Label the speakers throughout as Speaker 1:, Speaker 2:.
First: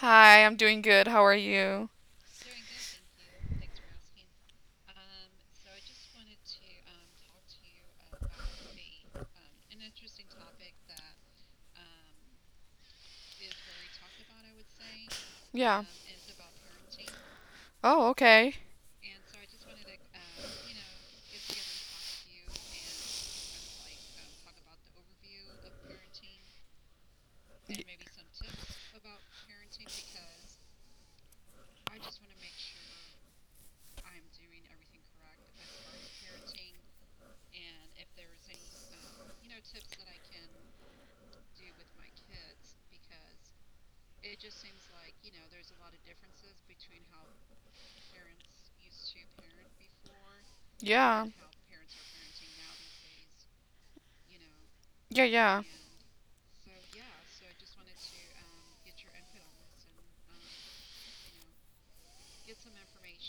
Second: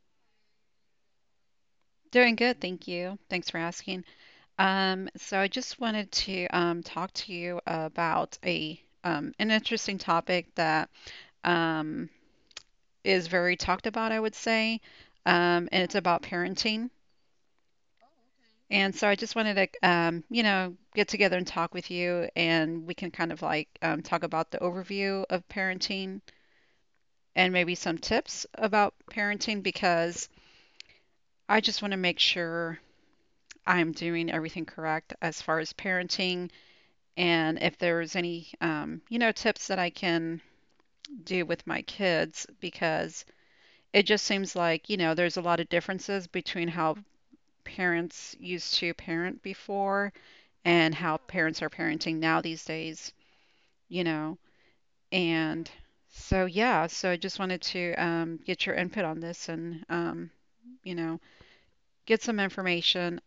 Speaker 1: Hi, I'm doing good. How are you?
Speaker 2: Doing good, thank you. Thanks for asking. So I just wanted to talk to you about a an interesting topic that um, is very talked about, I would say, and
Speaker 1: Yeah.
Speaker 2: it's about parenting.
Speaker 1: Oh, okay.
Speaker 2: And so I just wanted to, get together and talk with you, and we can talk about the overview of parenting and maybe
Speaker 1: Y-
Speaker 2: some tips about parenting because I just want to make sure I'm doing everything correct as far as parenting, and if there's any, tips that I can do with my kids, because it just seems like, you know, there's a lot of differences between how parents used to parent before and how
Speaker 1: Yeah.
Speaker 2: parents are parenting now these days, you know.
Speaker 1: Yeah.
Speaker 2: And so I just wanted to get your input on this and, you know, get some information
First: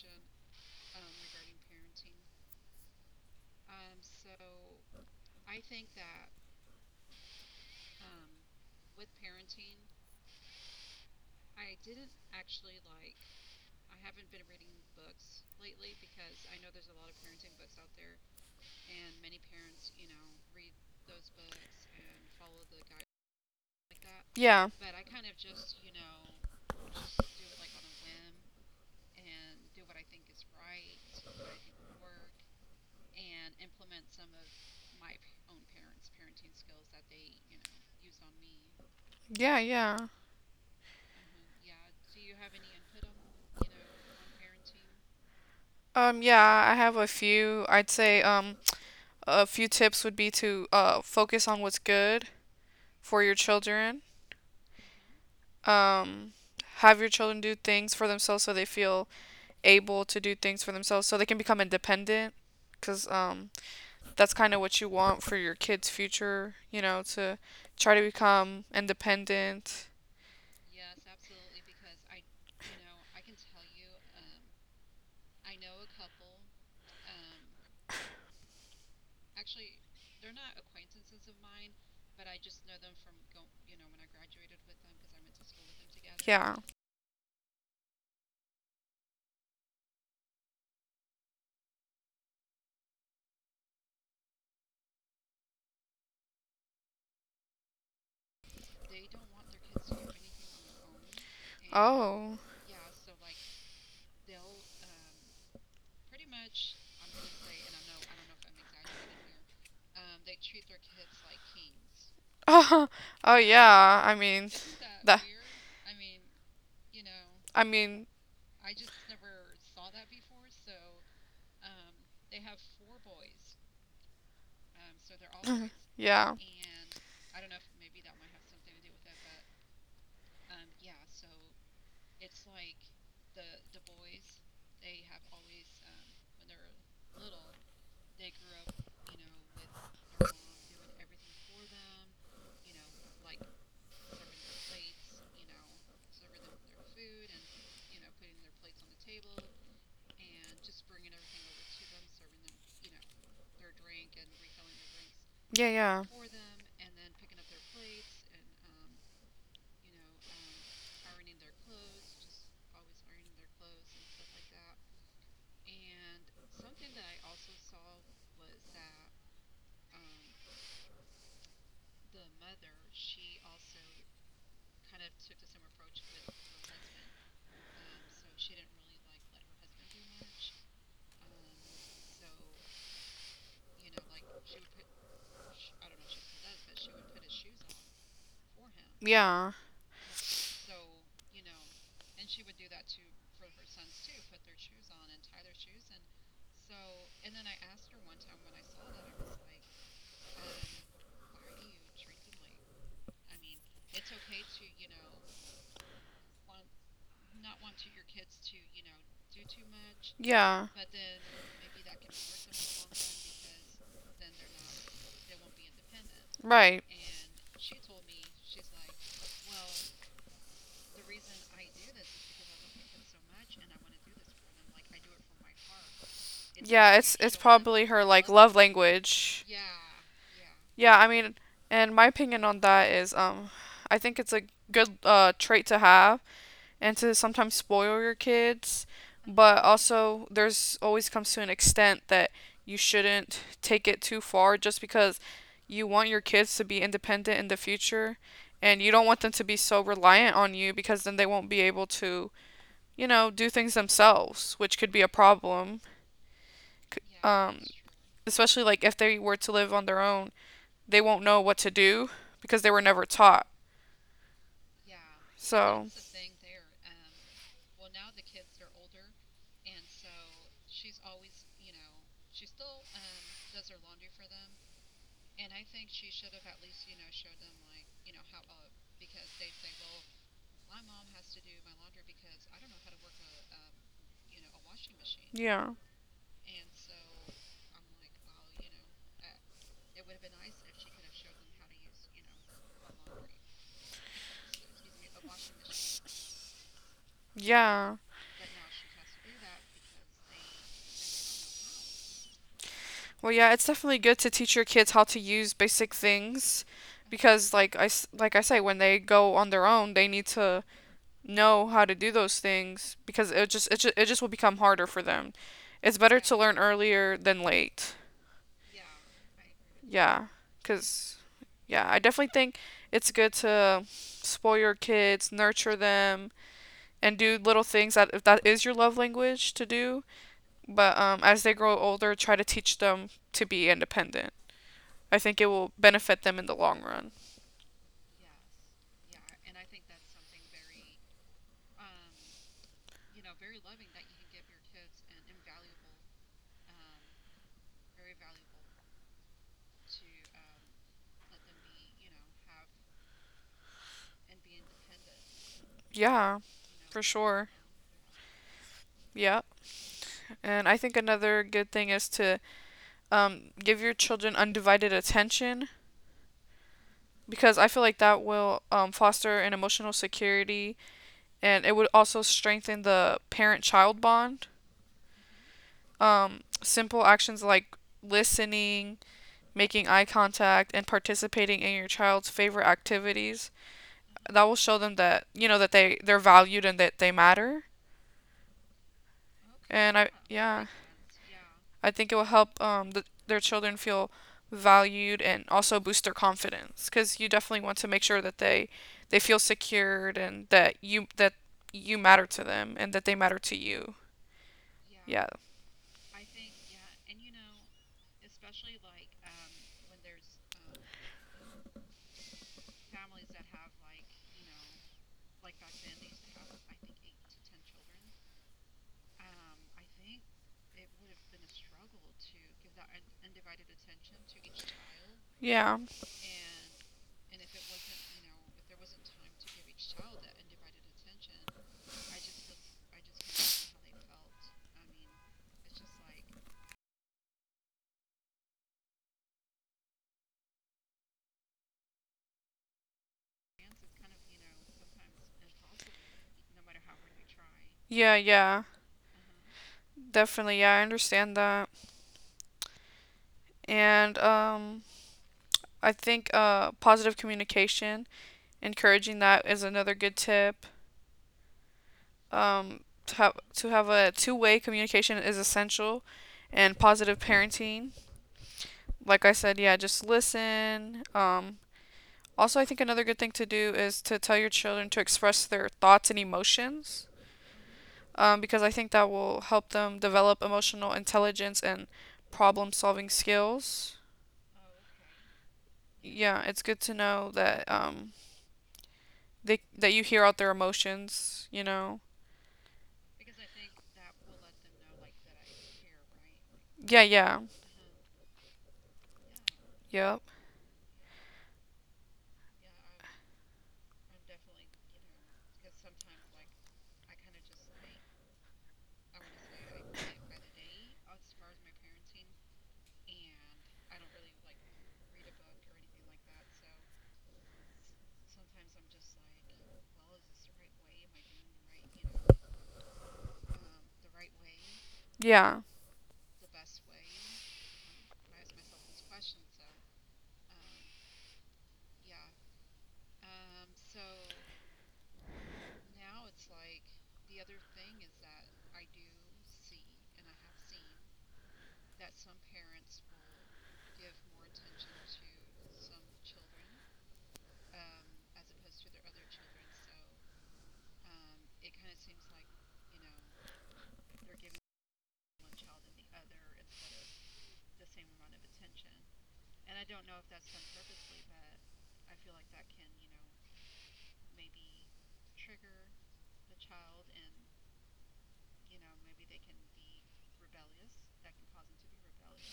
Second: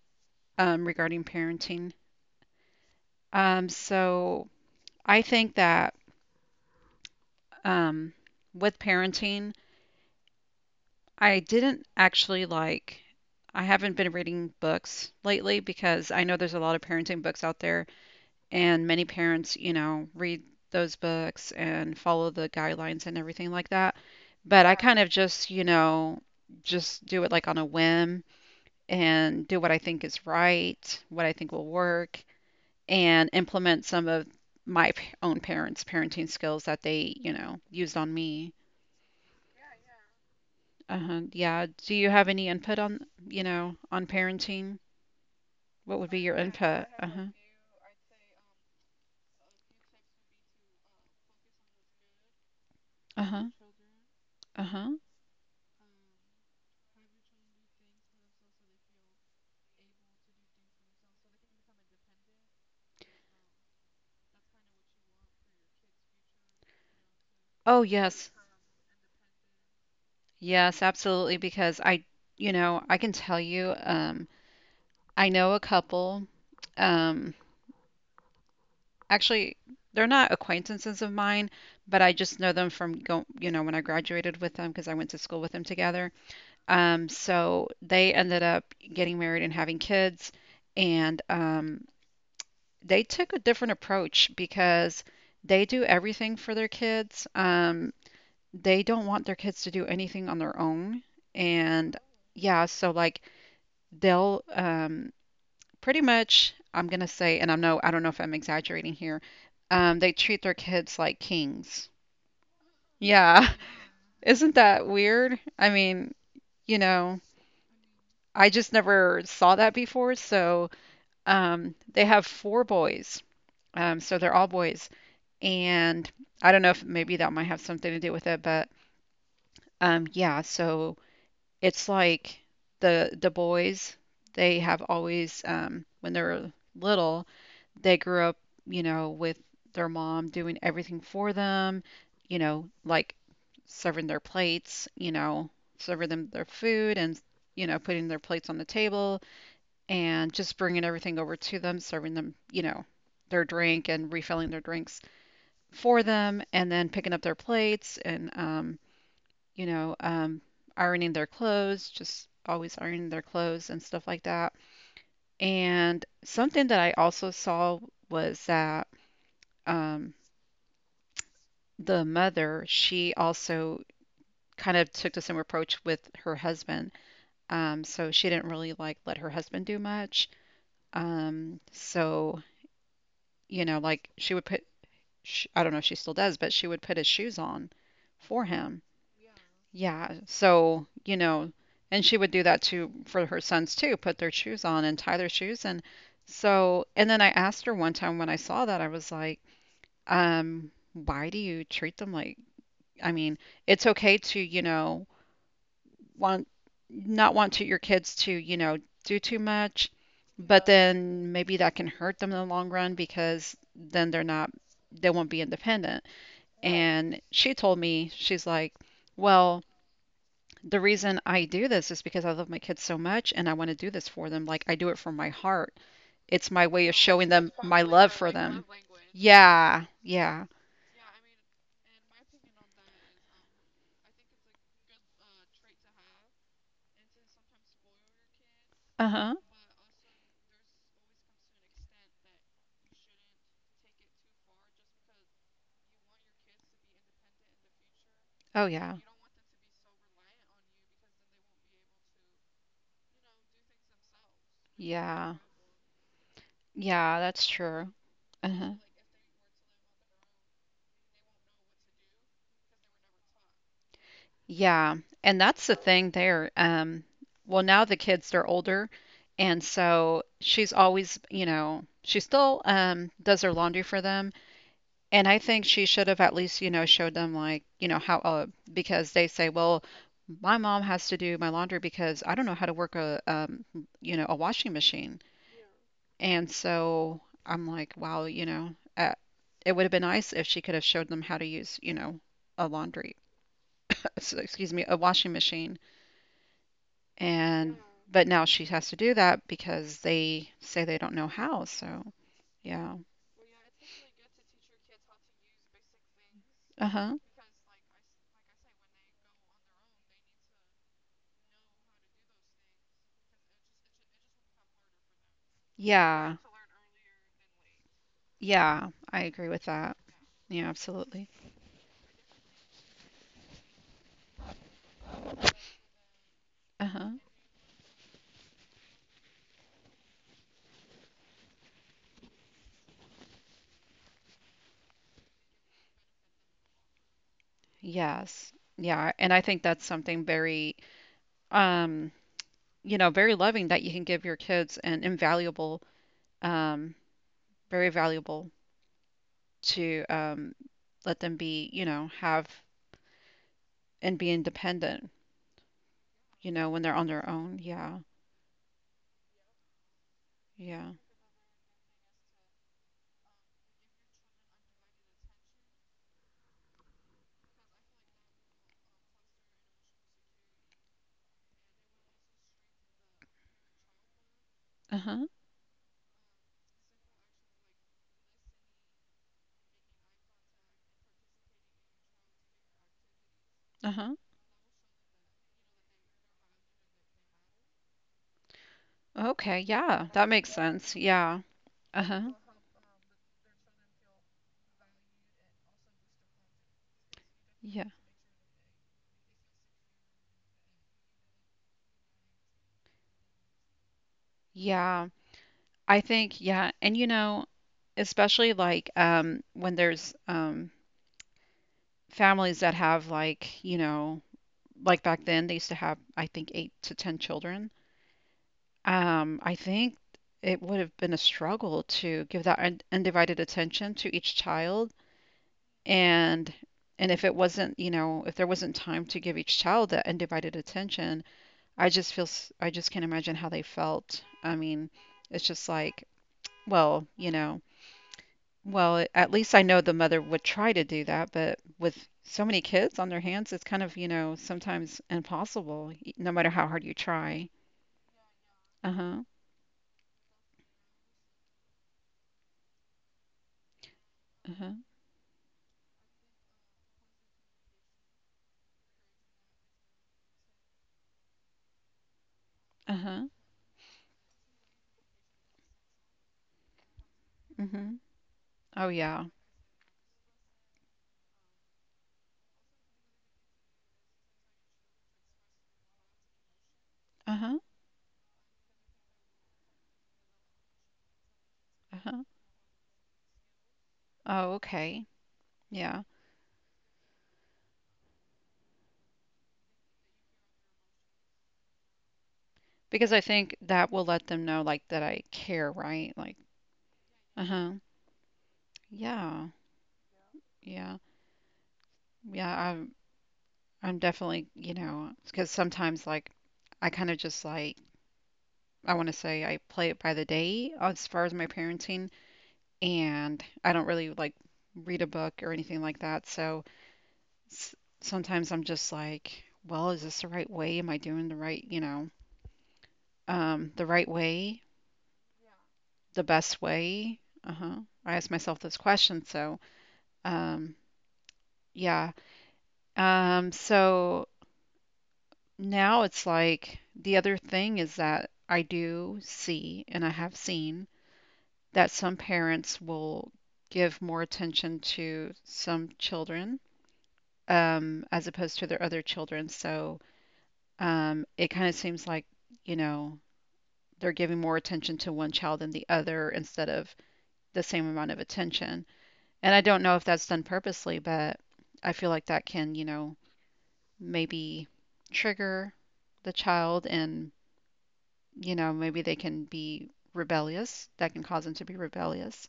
Speaker 2: regarding parenting. So I think that um, with parenting. I didn't I haven't been reading books lately because I know there's a lot of parenting books out there, and many parents, you know, read those books and follow the guidelines and everything like that. But
Speaker 1: Yeah.
Speaker 2: I kind of just, you know, just do it like on a whim and do what I think is right, what I think will work, and implement some of own parents' parenting skills that they, you know, used on me.
Speaker 1: Yeah.
Speaker 2: Uh-huh. Yeah. Do you have any input on, you know, on parenting? What would
Speaker 1: Um,
Speaker 2: be your
Speaker 1: yeah, I
Speaker 2: input?
Speaker 1: have a
Speaker 2: Uh-huh.
Speaker 1: few. I'd say a few tips would be to focus on what's good for your
Speaker 2: Uh-huh.
Speaker 1: children.
Speaker 2: Uh-huh.
Speaker 1: Um, have your children do things for themselves so they feel able to do things for themselves so they can become independent. Because. That's kind of what you want for your kids' future, you know, to
Speaker 2: Oh,
Speaker 1: try to
Speaker 2: yes.
Speaker 1: become independent.
Speaker 2: Yes, absolutely. Because I, you know, I can tell you, I know a couple. Um, actually, they're not acquaintances of mine, but I just know them from go, you know, when I graduated with them because I went to school with them together.
Speaker 1: Yeah.
Speaker 2: So they ended up getting married and having kids, and they took a different approach because they do everything for their kids. They don't want their kids to do anything on their own. And
Speaker 1: Oh.
Speaker 2: yeah, so like they'll pretty much, I'm gonna say, and I know I don't know if I'm exaggerating here, they treat their kids like kings.
Speaker 1: Oh, oh
Speaker 2: Yeah,
Speaker 1: yeah.
Speaker 2: isn't that
Speaker 1: That.
Speaker 2: weird? I mean, you know,
Speaker 1: I mean,
Speaker 2: I just never saw that before. So they have four boys, so they're all boys. And
Speaker 1: yeah.
Speaker 2: I don't know if maybe that might have something to do with it, but um, yeah, so it's like the boys, they have always when they were little, they grew up, you know, with their mom doing everything for them, you know, like serving their plates, you know, serving them their food and you know, putting their plates on the table and just bringing everything over to them, serving them, you know, their drink and refilling their drinks
Speaker 1: Yeah.
Speaker 2: for them and then picking up their plates and you know um, ironing their clothes just always ironing their clothes and stuff like that and something that I also saw was that um, the mother she also kind of took the same approach with her husband, so she didn't really like let her husband do much. So you know like she would put I don't know if she still does but she would put his shoes on for him.
Speaker 1: Yeah.
Speaker 2: Yeah, so, you know, and she would do that too for her sons too, put their shoes on and tie their shoes. And so, and then I asked her one time when I saw that, I was like, why do you treat them like, I mean, it's okay to, you know, want, not want to your kids to, you know, do too much,
Speaker 1: Yeah.
Speaker 2: but then maybe that can hurt them in the long run because then they're not, they won't be independent.
Speaker 1: Right.
Speaker 2: And she told me, she's like, well, the reason I do this is because I love my kids so much and I want to do this for them. Like I do it from my heart. It's my way
Speaker 1: Yeah,
Speaker 2: of
Speaker 1: it's
Speaker 2: showing them my
Speaker 1: probably her
Speaker 2: love
Speaker 1: like
Speaker 2: for
Speaker 1: love
Speaker 2: them.
Speaker 1: language.
Speaker 2: Yeah, yeah.
Speaker 1: Yeah, I mean, and my opinion on that is, I think it's a good trait to have, and to sometimes spoil your kids,
Speaker 2: Uh-huh.
Speaker 1: but also there's always comes to an extent that you shouldn't take it too far just because you want your kids to be independent in the future
Speaker 2: Oh
Speaker 1: and you
Speaker 2: yeah.
Speaker 1: don't want them to be so reliant on you because then they won't be able to, you know, do things themselves, which could be a
Speaker 2: Yeah.
Speaker 1: problem.
Speaker 2: Yeah, that's
Speaker 1: Um,
Speaker 2: true.
Speaker 1: Especially
Speaker 2: Uh-huh.
Speaker 1: like if they were to live on their own, they won't know what to do because they were never taught.
Speaker 2: Yeah. And that's the
Speaker 1: So,
Speaker 2: thing there. Well, now the kids they're older and so she's always, you know, she still does their laundry for them. And I think she should have at least, you know, showed them like, you know, how because they say, well, my mom has to do my laundry because I don't know how to work a you know, a washing machine.
Speaker 1: yeah.
Speaker 2: And so I'm like, wow, you know, uh, it would have been nice if she could have showed them how to use, you know, a laundry, so- excuse me, a washing machine. And
Speaker 1: Yeah.
Speaker 2: but now she has to do that because they say they don't know how. So, yeah.
Speaker 1: Well, yeah, it's definitely good to teach your kids how to use basic things
Speaker 2: Uh-huh.
Speaker 1: because like I say when they go on their own, they need to know how to do those things because it just will become harder for them. It's better to
Speaker 2: Yeah.
Speaker 1: learn earlier than late.
Speaker 2: Yeah, I agree with that.
Speaker 1: Yeah,
Speaker 2: Yeah,
Speaker 1: cuz
Speaker 2: absolutely.
Speaker 1: yeah, I definitely think it's good to spoil your kids, nurture them,
Speaker 2: Uh-huh.
Speaker 1: and do little things that if that is your love language to do. But as they grow older, try to teach them to be independent. I think it will benefit them in the long run.
Speaker 2: Yes. Yeah, and I think that's something very um, you know, very loving that you can give your kids and invaluable um very valuable to let them be, you know, have and be independent,
Speaker 1: Yeah,
Speaker 2: you know, when they're
Speaker 1: for
Speaker 2: on their
Speaker 1: sure.
Speaker 2: own. Yeah.
Speaker 1: Yeah. And I
Speaker 2: Yeah.
Speaker 1: think another good thing is to give your children undivided attention because I feel like that will foster an emotional security and it would also strengthen the parent child bond.
Speaker 2: Uh-huh.
Speaker 1: Simple actions like listening, making eye contact, and participating in your child's favorite activities
Speaker 2: Uh-huh.
Speaker 1: that will show them that you know that they're valued and that they matter.
Speaker 2: Okay,
Speaker 1: And I
Speaker 2: yeah. That makes
Speaker 1: yeah.
Speaker 2: sense. Yeah.
Speaker 1: I think it will
Speaker 2: Uh-huh.
Speaker 1: help their children feel valued and also boost their confidence because you definitely want to
Speaker 2: Yeah.
Speaker 1: make sure that they feel secured and that you matter to them and that they matter to you.
Speaker 2: Yeah.
Speaker 1: Yeah.
Speaker 2: I think yeah, and you know, especially like when there's families that have like, you know, like back then they used to have I think 8 to 10 children. I think it would have been a struggle to give that undivided attention to each child
Speaker 1: Yeah.
Speaker 2: and and if it wasn't, you know, if there wasn't time to give each child that undivided attention, I just can't imagine how they felt. I mean, it's just like, well, you know, Well, a at least I know the mother would try to do that, but with so many kids on their hands, it's kind of, you know, sometimes impossible, y no matter how hard you try.
Speaker 1: Yeah.
Speaker 2: Uh-huh,
Speaker 1: Definitely. Yeah, I understand that. And
Speaker 2: uh-huh,
Speaker 1: I think positive communication, encouraging that is another good tip. Um to
Speaker 2: uh-huh,
Speaker 1: have a two-way communication is essential and positive parenting
Speaker 2: mhm. Oh,
Speaker 1: like
Speaker 2: yeah.
Speaker 1: I said, yeah, just listen. Also, I think another good thing to do is to tell your children to express their thoughts and emotions
Speaker 2: Uh-huh,
Speaker 1: because I think that will help them develop emotional intelligence and
Speaker 2: uh-huh.
Speaker 1: problem solving skills.
Speaker 2: Oh, okay. Yeah.
Speaker 1: Yeah, it's good to know that they that you hear out their emotions, you know.
Speaker 2: Because I think that will let them know, like, that I care, right? Like,
Speaker 1: Yeah.
Speaker 2: uh-huh. Yeah.
Speaker 1: Yep.
Speaker 2: Yeah. Yeah, I'm I'm definitely, you know, because sometimes, like, I kind of just like I want to say I play it by the day as far as my parenting and I don't really like read a book or anything like that. So s- sometimes I'm just like, well, is this the right way? Am I doing the right, you know, um, the right way,
Speaker 1: Yeah.
Speaker 2: the best way? Uh-huh. I ask myself those questions. So, um, yeah. So now it's like the other thing is that I do see, and I have seen that some parents will give more attention to some children as opposed to their other children. So it kind of seems like, you know, they're giving more attention to one child than the other instead of the same amount of attention. And I don't know if that's done purposely, but I feel like that can, you know, maybe trigger the child and, you know, maybe they can be rebellious. That can cause them to be rebellious.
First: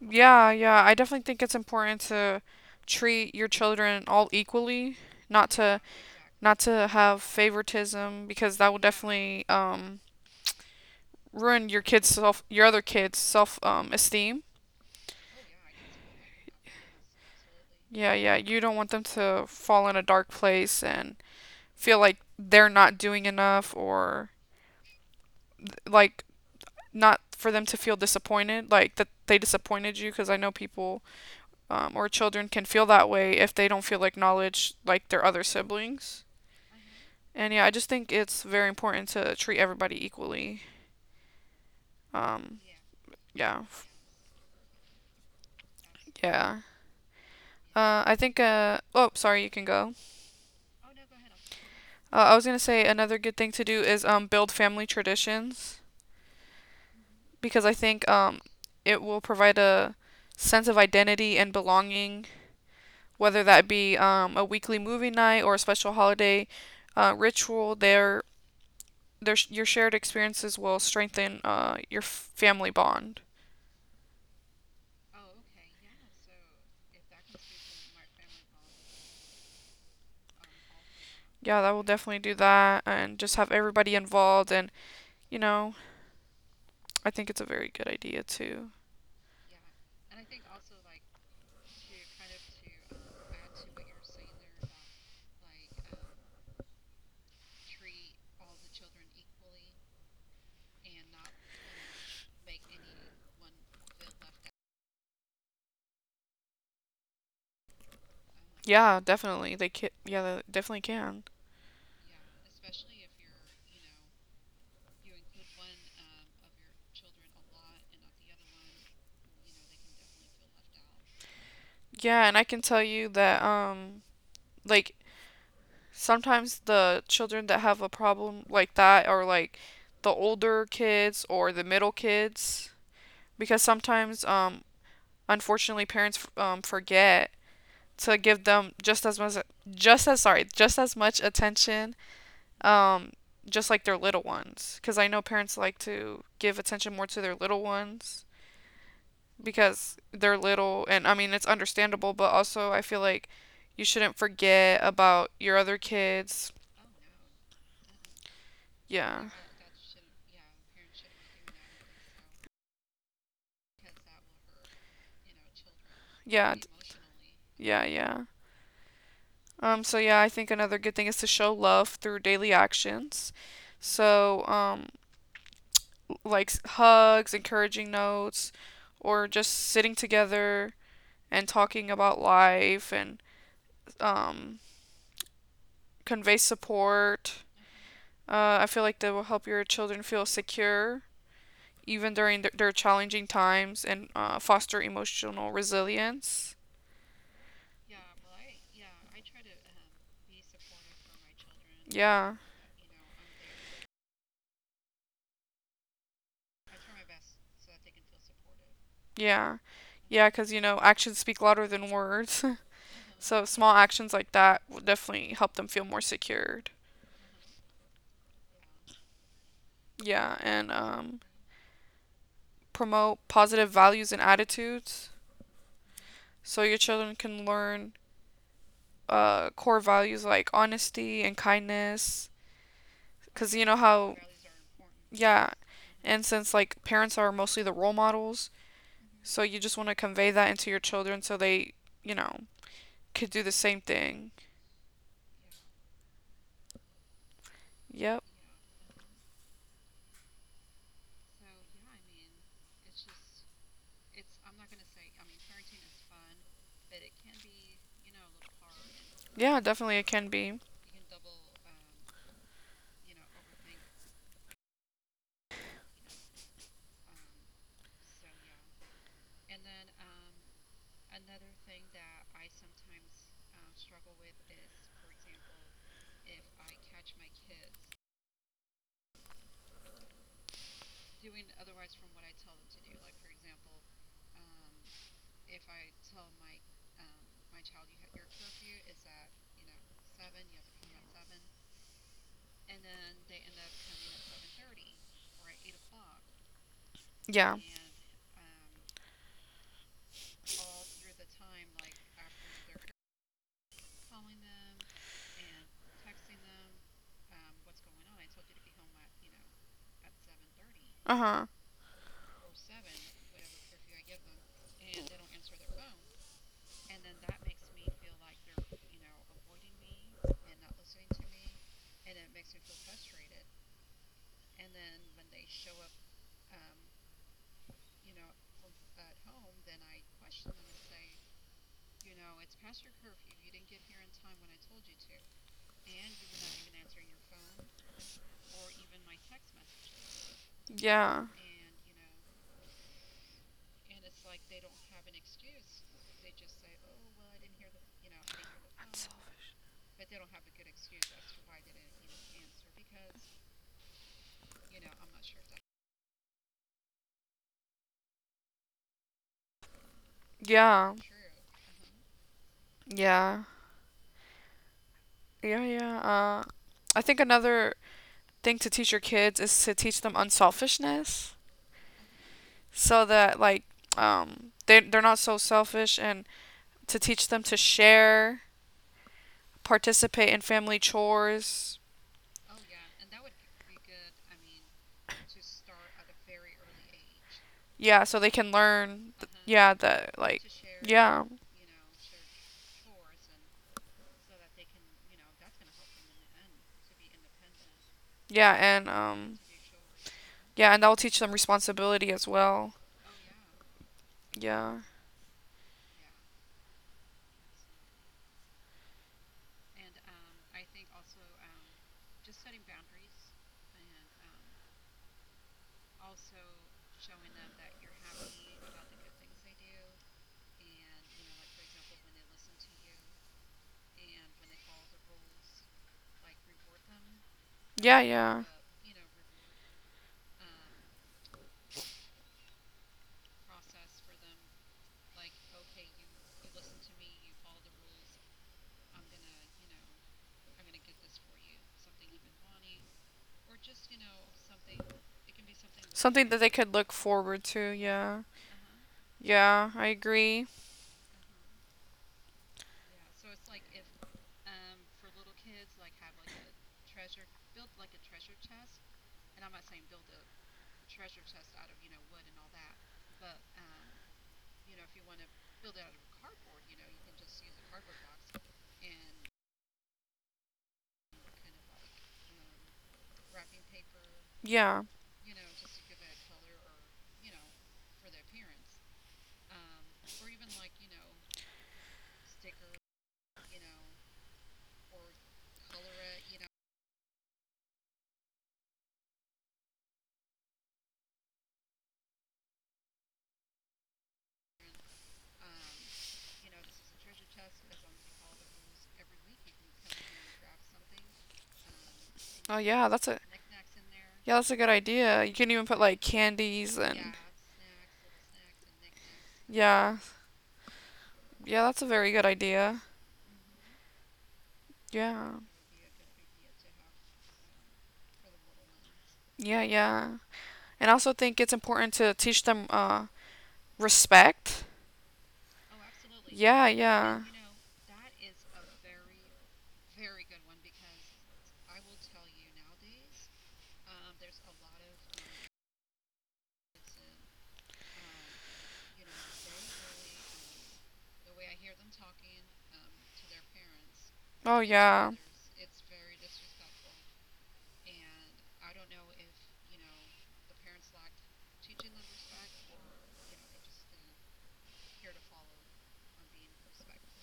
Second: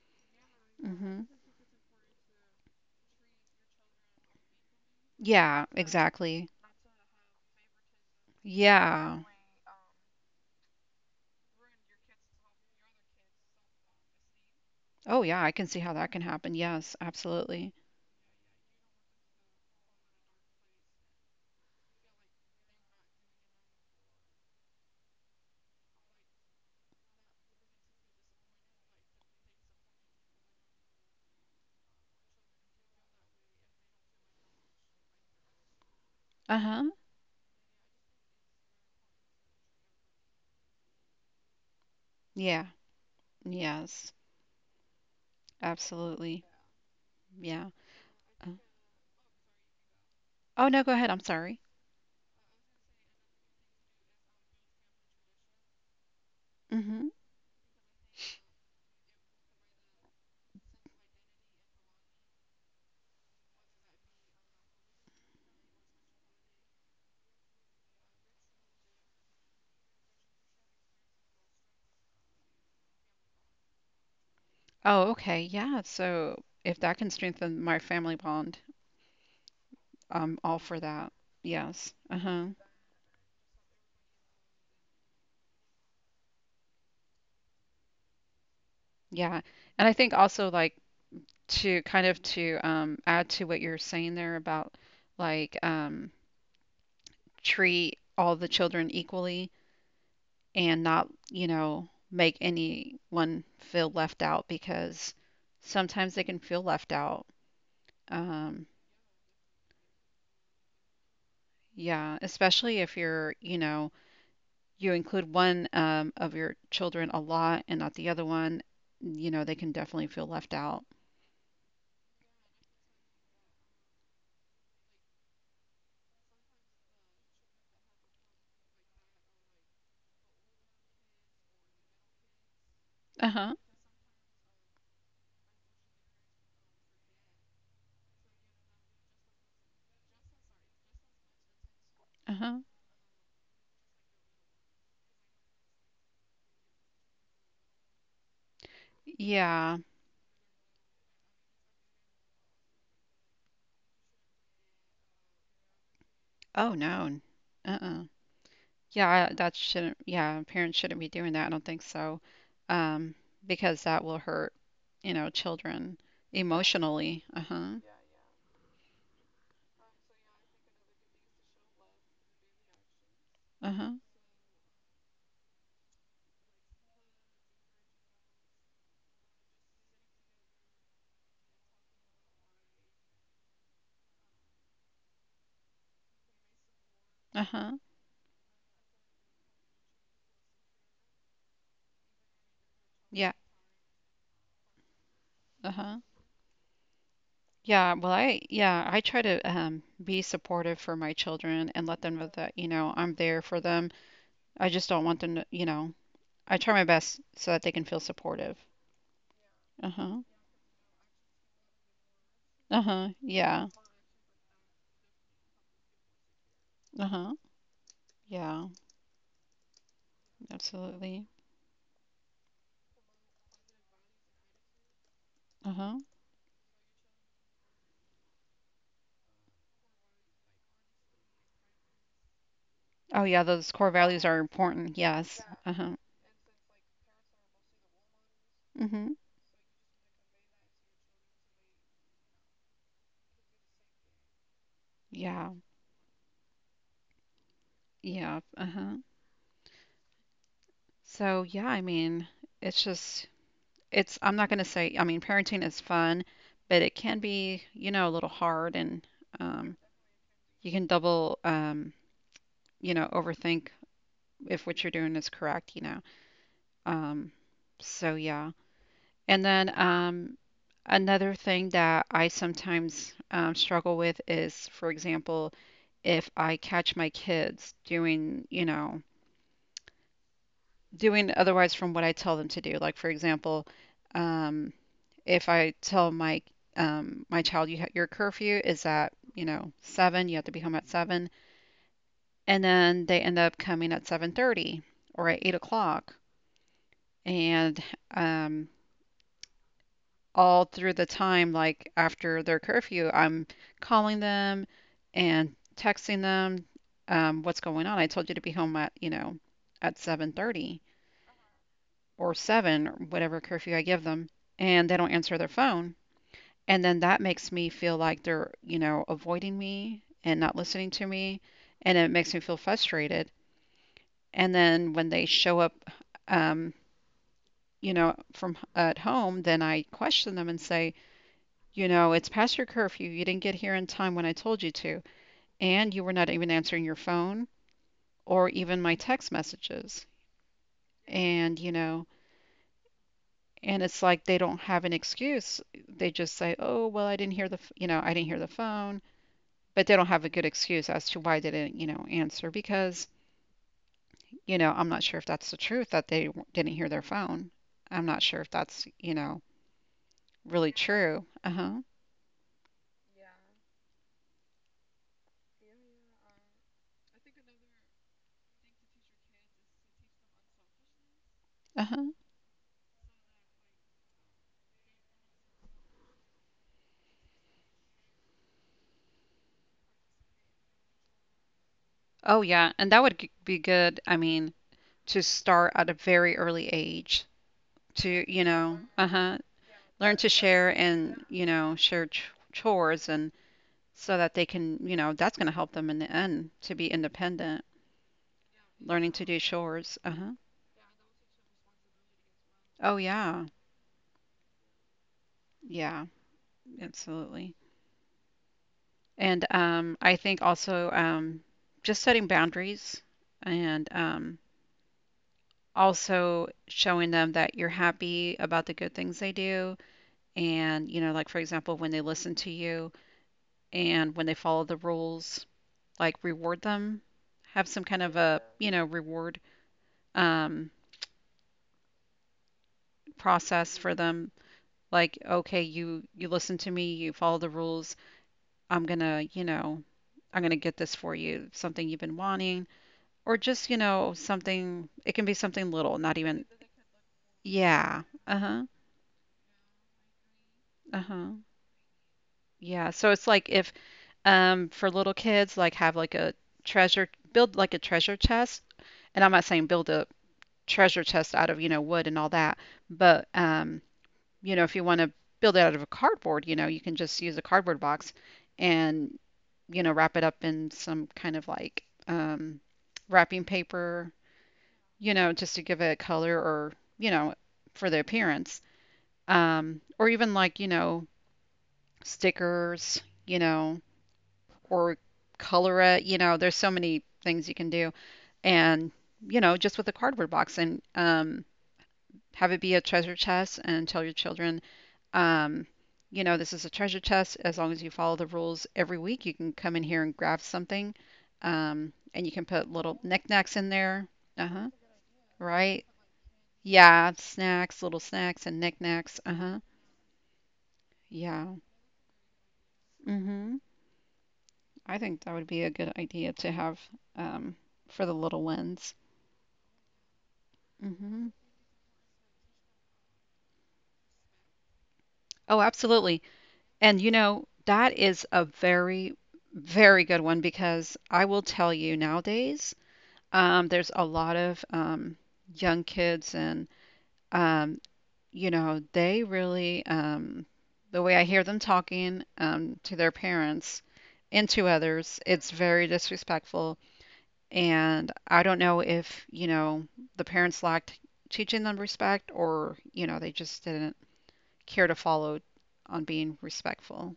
Speaker 1: Yeah. I definitely
Speaker 2: Hmm.
Speaker 1: think it's important to treat your children all equally, not
Speaker 2: Yeah,
Speaker 1: to
Speaker 2: exactly.
Speaker 1: have favoritism because that will
Speaker 2: Yeah.
Speaker 1: definitely ruin your other kids' self esteem.
Speaker 2: Oh, yeah, I can see how that can happen. Yes, absolutely.
Speaker 1: Yeah. You don't want them to fall in a dark place and feel like they're not doing enough or like not for them to feel disappointed, like that they disappointed you. Because I know people or children can feel that way if they don't feel acknowledged like their other siblings.
Speaker 2: Uh-huh.
Speaker 1: And yeah, I just think it's very important to treat everybody equally. Um,
Speaker 2: Yeah.
Speaker 1: yeah,
Speaker 2: Yes, absolutely.
Speaker 1: yeah.
Speaker 2: Yeah.
Speaker 1: I think.
Speaker 2: Uh,
Speaker 1: Oh, sorry, you can go.
Speaker 2: oh, no, go ahead. I'm sorry.
Speaker 1: I was gonna say another good thing to do is build family traditions
Speaker 2: Mm-hmm.
Speaker 1: because I think it will provide a sense of identity and belonging, whether that be a weekly movie night or a special holiday ritual. Their your shared experiences will strengthen your family bond.
Speaker 2: Oh, okay. Yeah. So if that can strengthen my family bond, I'm all for that.
Speaker 1: Yeah, that will
Speaker 2: Yes.
Speaker 1: definitely do
Speaker 2: Uh-huh.
Speaker 1: that, and just have everybody involved, and you know, I think it's a very good idea too.
Speaker 2: Yeah. And I think also like to kind of to add to what you're saying there about like um treat all the children equally and not, you know, make anyone feel left out because sometimes they can feel left out. Um,
Speaker 1: Yeah, definitely. They can, yeah, they definitely can.
Speaker 2: yeah, especially if you're, you know, you include one of your children a lot and not the other one, you know, they can definitely feel left out.
Speaker 1: Yeah, and I can tell you that like sometimes the children that have a problem like that are like the older kids or the middle kids
Speaker 2: Uh huh.
Speaker 1: because sometimes unfortunately parents forget to give them just as much attention
Speaker 2: Uh huh.
Speaker 1: um just like their little ones because I know parents like to give attention more to their little ones
Speaker 2: Yeah.
Speaker 1: because they're little and I mean it's understandable, but also I feel like you shouldn't forget about your other kids.
Speaker 2: Oh, no. Uh-uh.
Speaker 1: Yeah.
Speaker 2: Yeah, that shouldn't, yeah, parents shouldn't be doing that. I don't think so. Um, because that will hurt, you know, children
Speaker 1: Yeah.
Speaker 2: emotionally. Uh-huh.
Speaker 1: Yeah. So yeah, I think another good thing is to show love through daily actions.
Speaker 2: Uh-huh.
Speaker 1: So, like hugs, encouraging notes, or just sitting together and talking about life and um convey support.
Speaker 2: Uh-huh.
Speaker 1: I feel like that will help your children feel secure even during their challenging
Speaker 2: Yeah.
Speaker 1: times and foster emotional
Speaker 2: Uh-huh.
Speaker 1: resilience.
Speaker 2: Yeah, I try to be supportive for my children and let them know
Speaker 1: Yeah,
Speaker 2: that, you know, I'm there for them. I just don't want them to, you know, I try my best so that they can feel supportive.
Speaker 1: yeah,
Speaker 2: Uh-huh.
Speaker 1: yeah, because you know, actions speak louder than words.
Speaker 2: Uh-huh.
Speaker 1: So,
Speaker 2: Yeah.
Speaker 1: small actions like that will definitely help them feel more secured.
Speaker 2: Uh-huh. Yeah,
Speaker 1: Yeah, and
Speaker 2: absolutely.
Speaker 1: promote positive values and attitudes
Speaker 2: Uh-huh.
Speaker 1: so your children can learn core values like honesty and kindness.
Speaker 2: Oh yeah,
Speaker 1: Because you
Speaker 2: those
Speaker 1: know
Speaker 2: core
Speaker 1: how,
Speaker 2: values are important. Yes.
Speaker 1: yeah,
Speaker 2: Uh-huh.
Speaker 1: And since like parents are mostly the role models,
Speaker 2: Mhm.
Speaker 1: so you just want to convey that into your children so they, you know, could do the same thing.
Speaker 2: Yeah.
Speaker 1: Yep.
Speaker 2: Yeah. Uh-huh. So yeah, I mean, it's just it's I'm not going to say I mean parenting is fun, but it can be, you know, a little hard and
Speaker 1: Yeah,
Speaker 2: um,
Speaker 1: definitely it can be.
Speaker 2: you can double you know, overthink if what you're doing is correct, you know. Um, so yeah. And then another thing that I sometimes struggle with is, for example, if I catch my kids doing, you know, doing otherwise from what I tell them to do. Like for example, um, if I tell my my child your curfew is at you know seven, you have to be home at seven, and then they end up coming at 7:30 or at 8 o'clock,
Speaker 1: Yeah.
Speaker 2: and um, all through the time like after their curfew, I'm calling them and texting them what's going on. I told you to be home at you know at 7:30
Speaker 1: Uh-huh.
Speaker 2: or seven or whatever curfew I give them, and they don't answer their phone. And then that makes me feel like they're, you know, avoiding me and not listening to me. And it makes me feel frustrated. And then when they show up, um, you know, from at home, then I question them and say, you know, it's past your curfew. You didn't get here in time when I told you to. And you were not even answering your phone or even my text messages.
Speaker 1: Yeah.
Speaker 2: And, you know, and it's like they don't have an excuse. They just say, oh, well, I didn't hear the, you know, I didn't hear the phone. But they don't have a good excuse as to why they didn't, you know, answer because, you know, I'm not sure if that's the truth that they didn't hear their phone. I'm not sure if that's, you know, really
Speaker 1: Yeah.
Speaker 2: true. Uh-huh.
Speaker 1: Yeah. Yeah. I think another thing to teach your kids is to teach them unselfishness
Speaker 2: Uh-huh.
Speaker 1: so that they're not so selfish and to teach them to share participate in family chores.
Speaker 2: Oh yeah, and that would be good. I mean, to start at a very early age
Speaker 1: Yeah, so
Speaker 2: to,
Speaker 1: they
Speaker 2: you
Speaker 1: can
Speaker 2: know,
Speaker 1: learn.
Speaker 2: uh-huh,
Speaker 1: Yeah,
Speaker 2: learn
Speaker 1: that
Speaker 2: to
Speaker 1: like
Speaker 2: share
Speaker 1: yeah,
Speaker 2: and, you know, share ch chores and so that they can, you know, that's going to help them in the end to be independent,
Speaker 1: yeah, and
Speaker 2: learning to
Speaker 1: um,
Speaker 2: do chores. Uh-huh.
Speaker 1: yeah, and that will teach them responsibility as well.
Speaker 2: Oh yeah.
Speaker 1: Yeah,
Speaker 2: Yeah, absolutely. And I think also just setting boundaries and also showing them that you're happy about the good things they do. And, you know, like for example, when they listen to you and when they follow the rules, like reward them, have some
Speaker 1: yeah,
Speaker 2: kind of
Speaker 1: yeah.
Speaker 2: a, you know, reward um, process for them. Like, okay, you listen to me, you follow the rules. I'm gonna, you know, I'm gonna get this for you, something you've been wanting. Or just, you know, something, it can be something little, not
Speaker 1: Something that
Speaker 2: even,
Speaker 1: they could look forward to.
Speaker 2: yeah.
Speaker 1: Yeah,
Speaker 2: Uh-huh.
Speaker 1: yeah, I agree.
Speaker 2: Uh-huh. Yeah. So it's like if for little kids like have like a treasure chest. And I'm not saying build a treasure chest out of, you know, wood and all that, but you know, if you want to build it out of a cardboard, you know, you can just use a cardboard box and, you know, wrap it up in some kind of like wrapping paper,
Speaker 1: Yeah.
Speaker 2: you know, just to give it color or, you know, for the appearance. Or even like, you know, stickers, you know, or color it, you know, there's so many things you can do. And, you know, just with a cardboard box and have it be a treasure chest and tell your children, um, you know, this is a treasure chest. As long as you follow the rules every week, you can come in here and grab something. And you can
Speaker 1: Oh
Speaker 2: put
Speaker 1: yeah,
Speaker 2: little
Speaker 1: that's a
Speaker 2: knickknacks in there.
Speaker 1: yeah, that's a good
Speaker 2: Uh-huh.
Speaker 1: idea. You can even put
Speaker 2: Right.
Speaker 1: like candies
Speaker 2: Yeah,
Speaker 1: and
Speaker 2: snacks, little snacks and knickknacks. Uh-huh.
Speaker 1: yeah,
Speaker 2: Yeah.
Speaker 1: yeah, that's a very good idea.
Speaker 2: Mm-hmm. I think
Speaker 1: Yeah,
Speaker 2: that would be a good idea to have um for the little ones.
Speaker 1: yeah. And I also
Speaker 2: Mm-hmm.
Speaker 1: think it's important to teach them respect.
Speaker 2: Oh,
Speaker 1: Oh,
Speaker 2: absolutely.
Speaker 1: Yeah,
Speaker 2: And you
Speaker 1: yeah.
Speaker 2: know, that is a very, very good one because I will tell you nowadays, there's a lot of young kids and um, you know, they really the way I hear them talking to their parents
Speaker 1: Oh,
Speaker 2: and to
Speaker 1: yeah.
Speaker 2: others, it's very disrespectful. And I don't know if, you know, the parents lacked teaching them respect or, you know, they just didn't care to follow on being respectful.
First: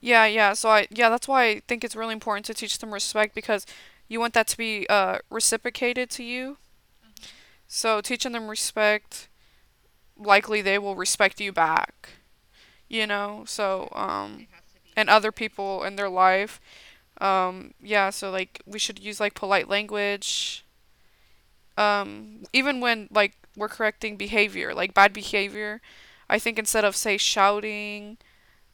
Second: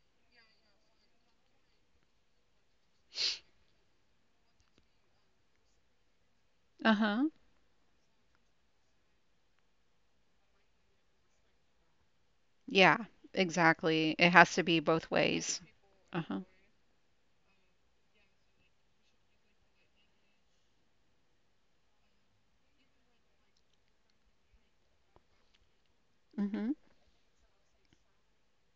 Speaker 1: Yeah. So I yeah, that's why I think it's really important to teach them respect because you want that to be reciprocated to you.
Speaker 2: Uh-huh.
Speaker 1: So teaching them respect, likely they will respect you back,
Speaker 2: Yeah,
Speaker 1: you know?
Speaker 2: exactly. It has to be both
Speaker 1: And other
Speaker 2: ways.
Speaker 1: people in their
Speaker 2: Uh-huh.
Speaker 1: life. Yeah, so like we should use like polite language, even when like we're correcting behavior, like bad behavior, I think
Speaker 2: Mm-hmm.
Speaker 1: instead of say shouting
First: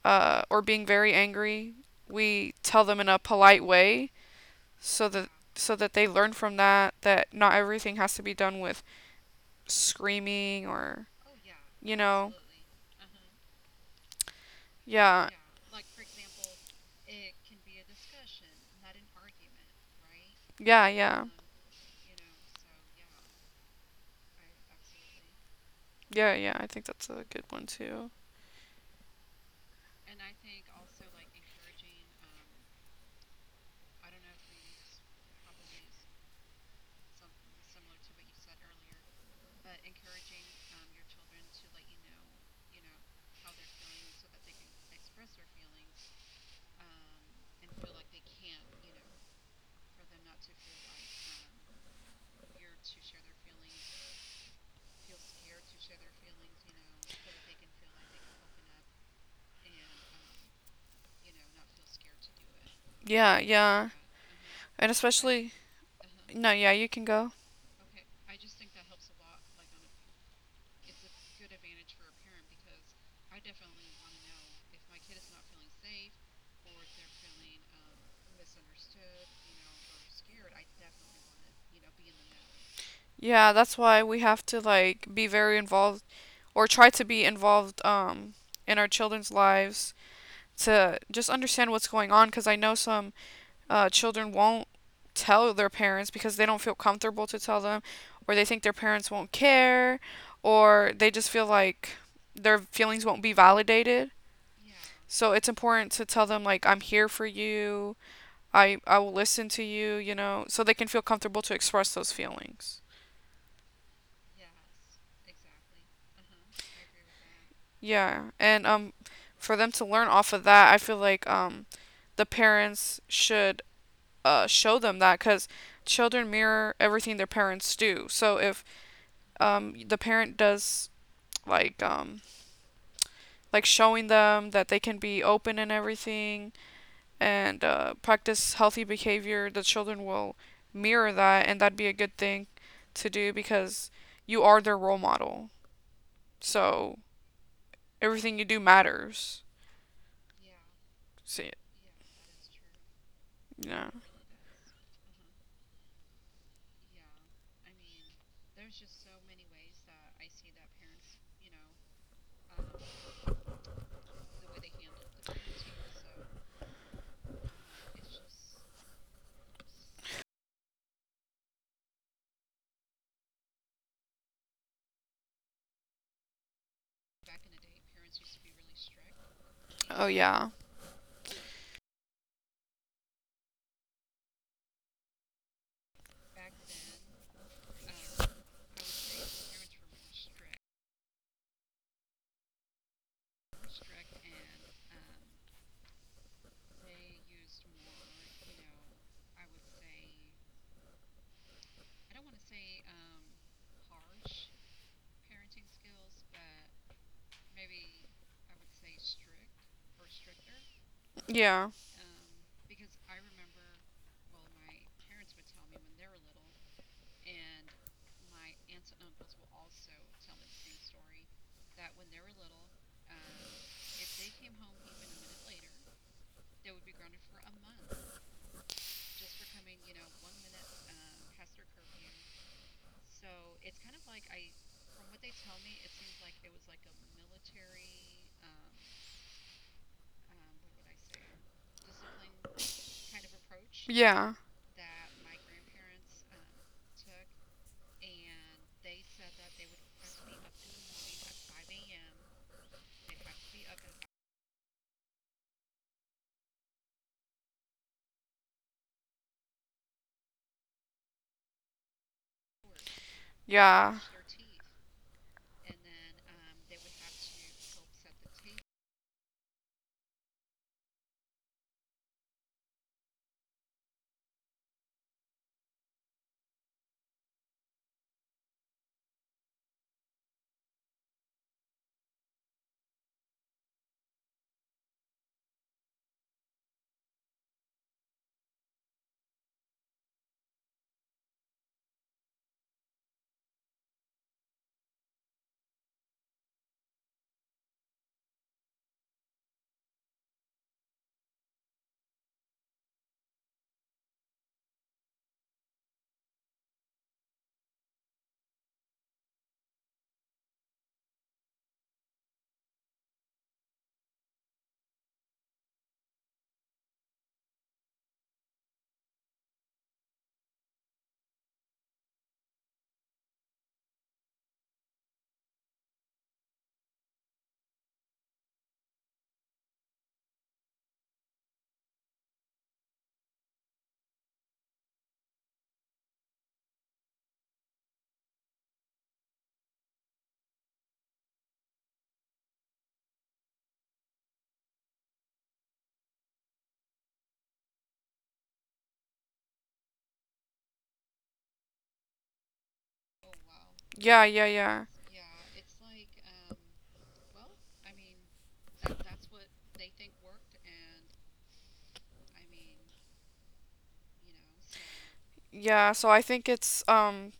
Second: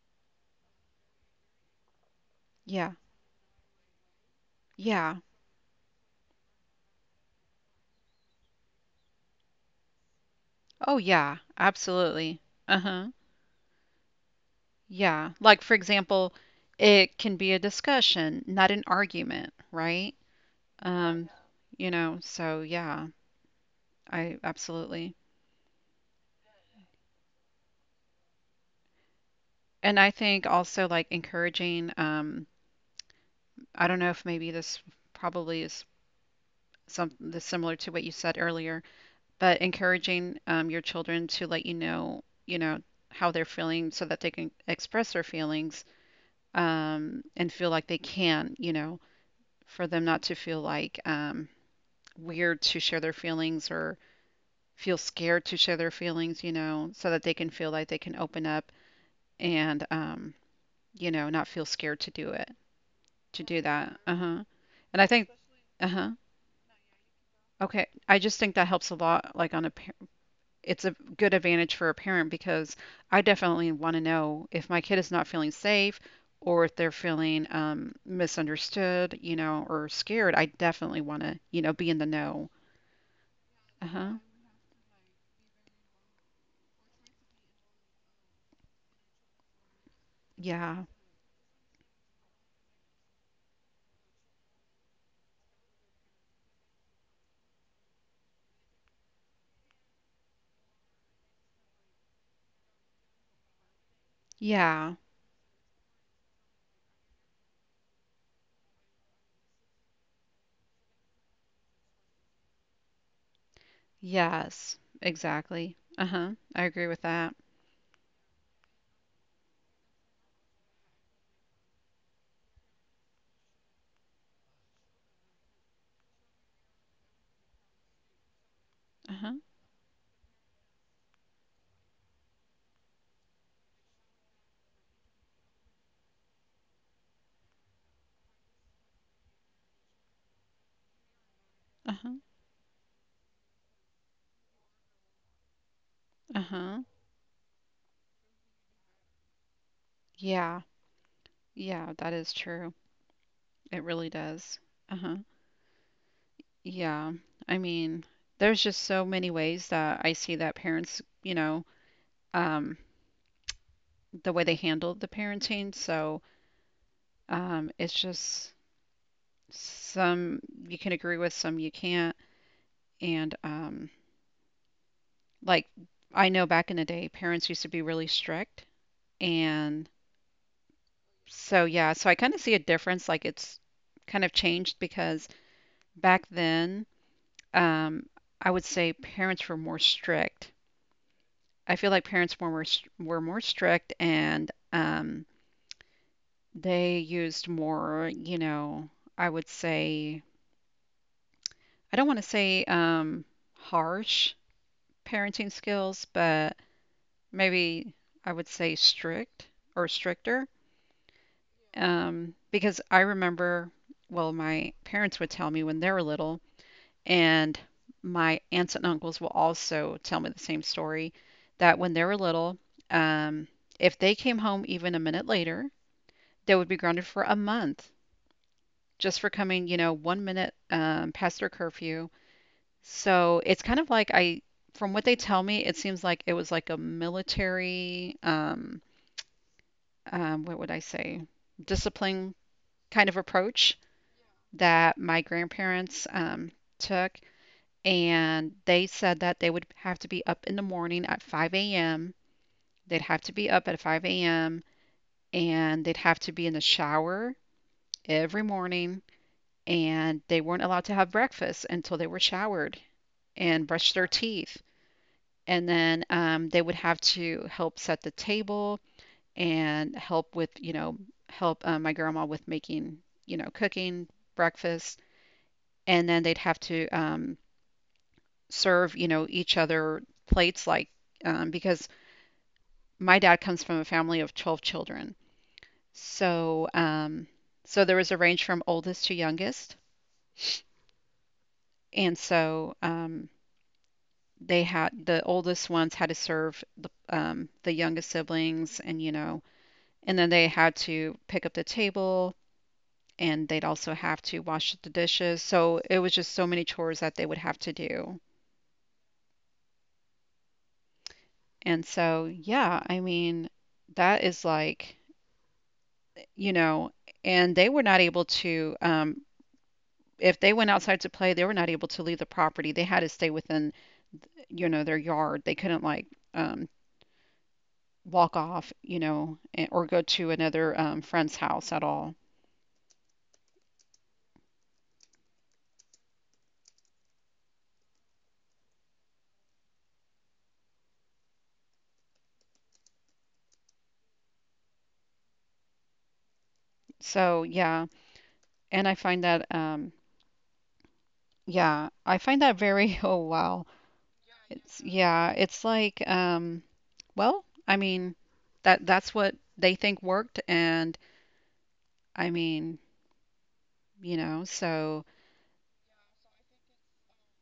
Speaker 1: or being very angry, we tell
Speaker 2: Yeah.
Speaker 1: them in a polite way so
Speaker 2: Yeah.
Speaker 1: that so that they learn from that that not everything has to be done with screaming
Speaker 2: Oh,
Speaker 1: or
Speaker 2: yeah.
Speaker 1: you know,
Speaker 2: Absolutely. Uh-huh.
Speaker 1: yeah,
Speaker 2: Yeah. Like, for example, it can be a discussion, not an argument, right?
Speaker 1: yeah, yeah,
Speaker 2: Um, you know, so yeah, I absolutely.
Speaker 1: yeah. I think that's a good one too.
Speaker 2: And I think also like encouraging, I don't know if maybe this probably is some this similar to what you said earlier, but encouraging your children to let you know, how they're feeling so that they can express their feelings and feel like they can, you know, for them not to feel like weird to share their feelings or feel scared to share their feelings, you know, so that they can feel like they can open up and, you know, not feel scared to do it.
Speaker 1: Yeah, yeah,
Speaker 2: To do
Speaker 1: yeah. Mm-hmm. and
Speaker 2: that. Uh-huh. And I think,
Speaker 1: especially
Speaker 2: uh-huh.
Speaker 1: no, yeah, you can go.
Speaker 2: Okay. I just think that helps a lot, like on a, it's a good advantage for a parent because I definitely want to know if my kid is not feeling safe or if they're feeling misunderstood, you know, or scared. I definitely want to, you know, be in the know.
Speaker 1: Yeah, that's why
Speaker 2: Uh-huh.
Speaker 1: we have to like be very involved or try to be involved in our children's lives
Speaker 2: Yeah.
Speaker 1: to just understand what's going on because I know some children won't tell their parents because they don't feel comfortable to tell them or they think their parents won't care or they just feel like their feelings won't be validated.
Speaker 2: Yeah.
Speaker 1: So it's important to tell them like I'm here for you. I will listen to you, you know, so they can feel comfortable to express those feelings.
Speaker 2: Yes. Exactly. Uh-huh. I agree with that.
Speaker 1: Yeah, and for them to learn off of that, I feel like the parents should show them that because children mirror everything their parents do. So if
Speaker 2: Uh-huh.
Speaker 1: the parent does like um, like showing them that they can be open and everything and practice healthy behavior, the children will mirror that, and that'd be a
Speaker 2: Uh-huh.
Speaker 1: good thing to do because you are their role model.
Speaker 2: Uh-huh.
Speaker 1: So everything you do matters.
Speaker 2: Yeah.
Speaker 1: See,
Speaker 2: Yeah, that is true. It
Speaker 1: yeah.
Speaker 2: really does. Uh-huh. Yeah. I mean, there's just so many ways that I see that parents, you know, um, the way they handle the parenting. So it's just some you can agree with, some you can't. And like I know back in the day, parents used to be really strict.
Speaker 1: Oh
Speaker 2: And
Speaker 1: yeah.
Speaker 2: so, yeah, so I kind of see a difference. Like it's kind of changed because back then, um, I would say parents were more strict. I feel like parents were were more strict and they used more, you know, I would say I don't want to say harsh parenting skills, but maybe I would say strict or stricter,
Speaker 1: Yeah.
Speaker 2: because I remember, well, my parents would tell me when they were little, and my aunts and uncles will also tell me the same story that when they were little, um, if they came home even a minute later, they would be grounded for a month just for coming, you know, one minute past their curfew. So it's kind of like I, from what they tell me, it seems like it was like a military, what would I say, discipline kind of approach
Speaker 1: Yeah.
Speaker 2: that my grandparents took. And they said that they would have to be up in the morning at 5 a.m. They'd have to be up at 5 a.m. and they'd have to be in the shower every morning and they weren't allowed to have breakfast until they were showered and brushed
Speaker 1: Yeah.
Speaker 2: their teeth. And then they would have to help set the table and help with, you know, help my grandma with making, you know, cooking breakfast. And then they'd have to serve, you know, each other plates like because my dad comes from a family of 12 children. So so there was a range from oldest to youngest. And so they had the oldest ones had to serve the youngest siblings, and you know, and then they had to pick up the table, and they'd also have to wash the dishes. So it was just so many chores that they would have to do. And so yeah, I mean, that is like, you know, and they were not able to, if they went outside to play, they were not able to leave the property. They had to stay within, you know, their yard. They couldn't like, um, walk off, you know, or go to another friend's house at all. So yeah, and I find that, yeah, I find that very oh wow,
Speaker 1: Yeah, yeah,
Speaker 2: it's
Speaker 1: yeah.
Speaker 2: yeah, it's like well, I mean, that's what they think worked, and I mean, you know, so
Speaker 1: Yeah, so I think it's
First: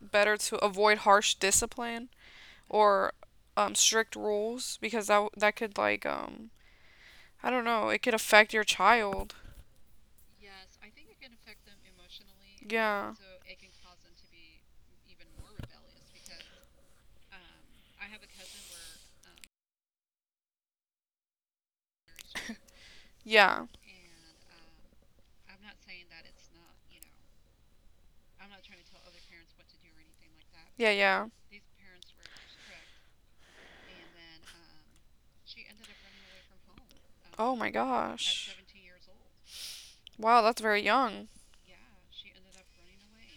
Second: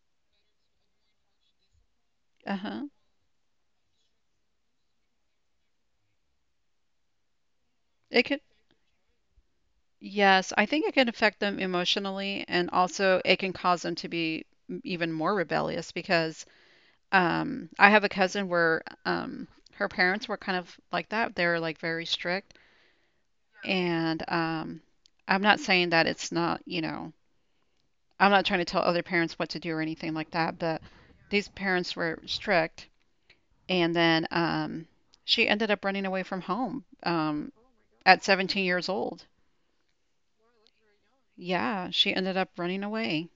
Speaker 1: better to avoid harsh discipline
Speaker 2: uh-huh.
Speaker 1: or strict rules because that could I don't know, it could
Speaker 2: It could.
Speaker 1: affect your child.
Speaker 2: Yes, I think it can affect them emotionally, and
Speaker 1: Yeah.
Speaker 2: also it can cause them to be even more rebellious because um, I have a cousin where her parents were kind of like that. They were like very strict.
Speaker 1: Yeah.
Speaker 2: And I'm not saying that it's not, you know, I'm not trying to tell other parents what to do or anything like that, but
Speaker 1: Yeah.
Speaker 2: these parents were strict. And then she ended up running away from home
Speaker 1: Oh my
Speaker 2: at
Speaker 1: gosh.
Speaker 2: 17 years old.
Speaker 1: Wow, that's very young.
Speaker 2: Yeah, she ended up running away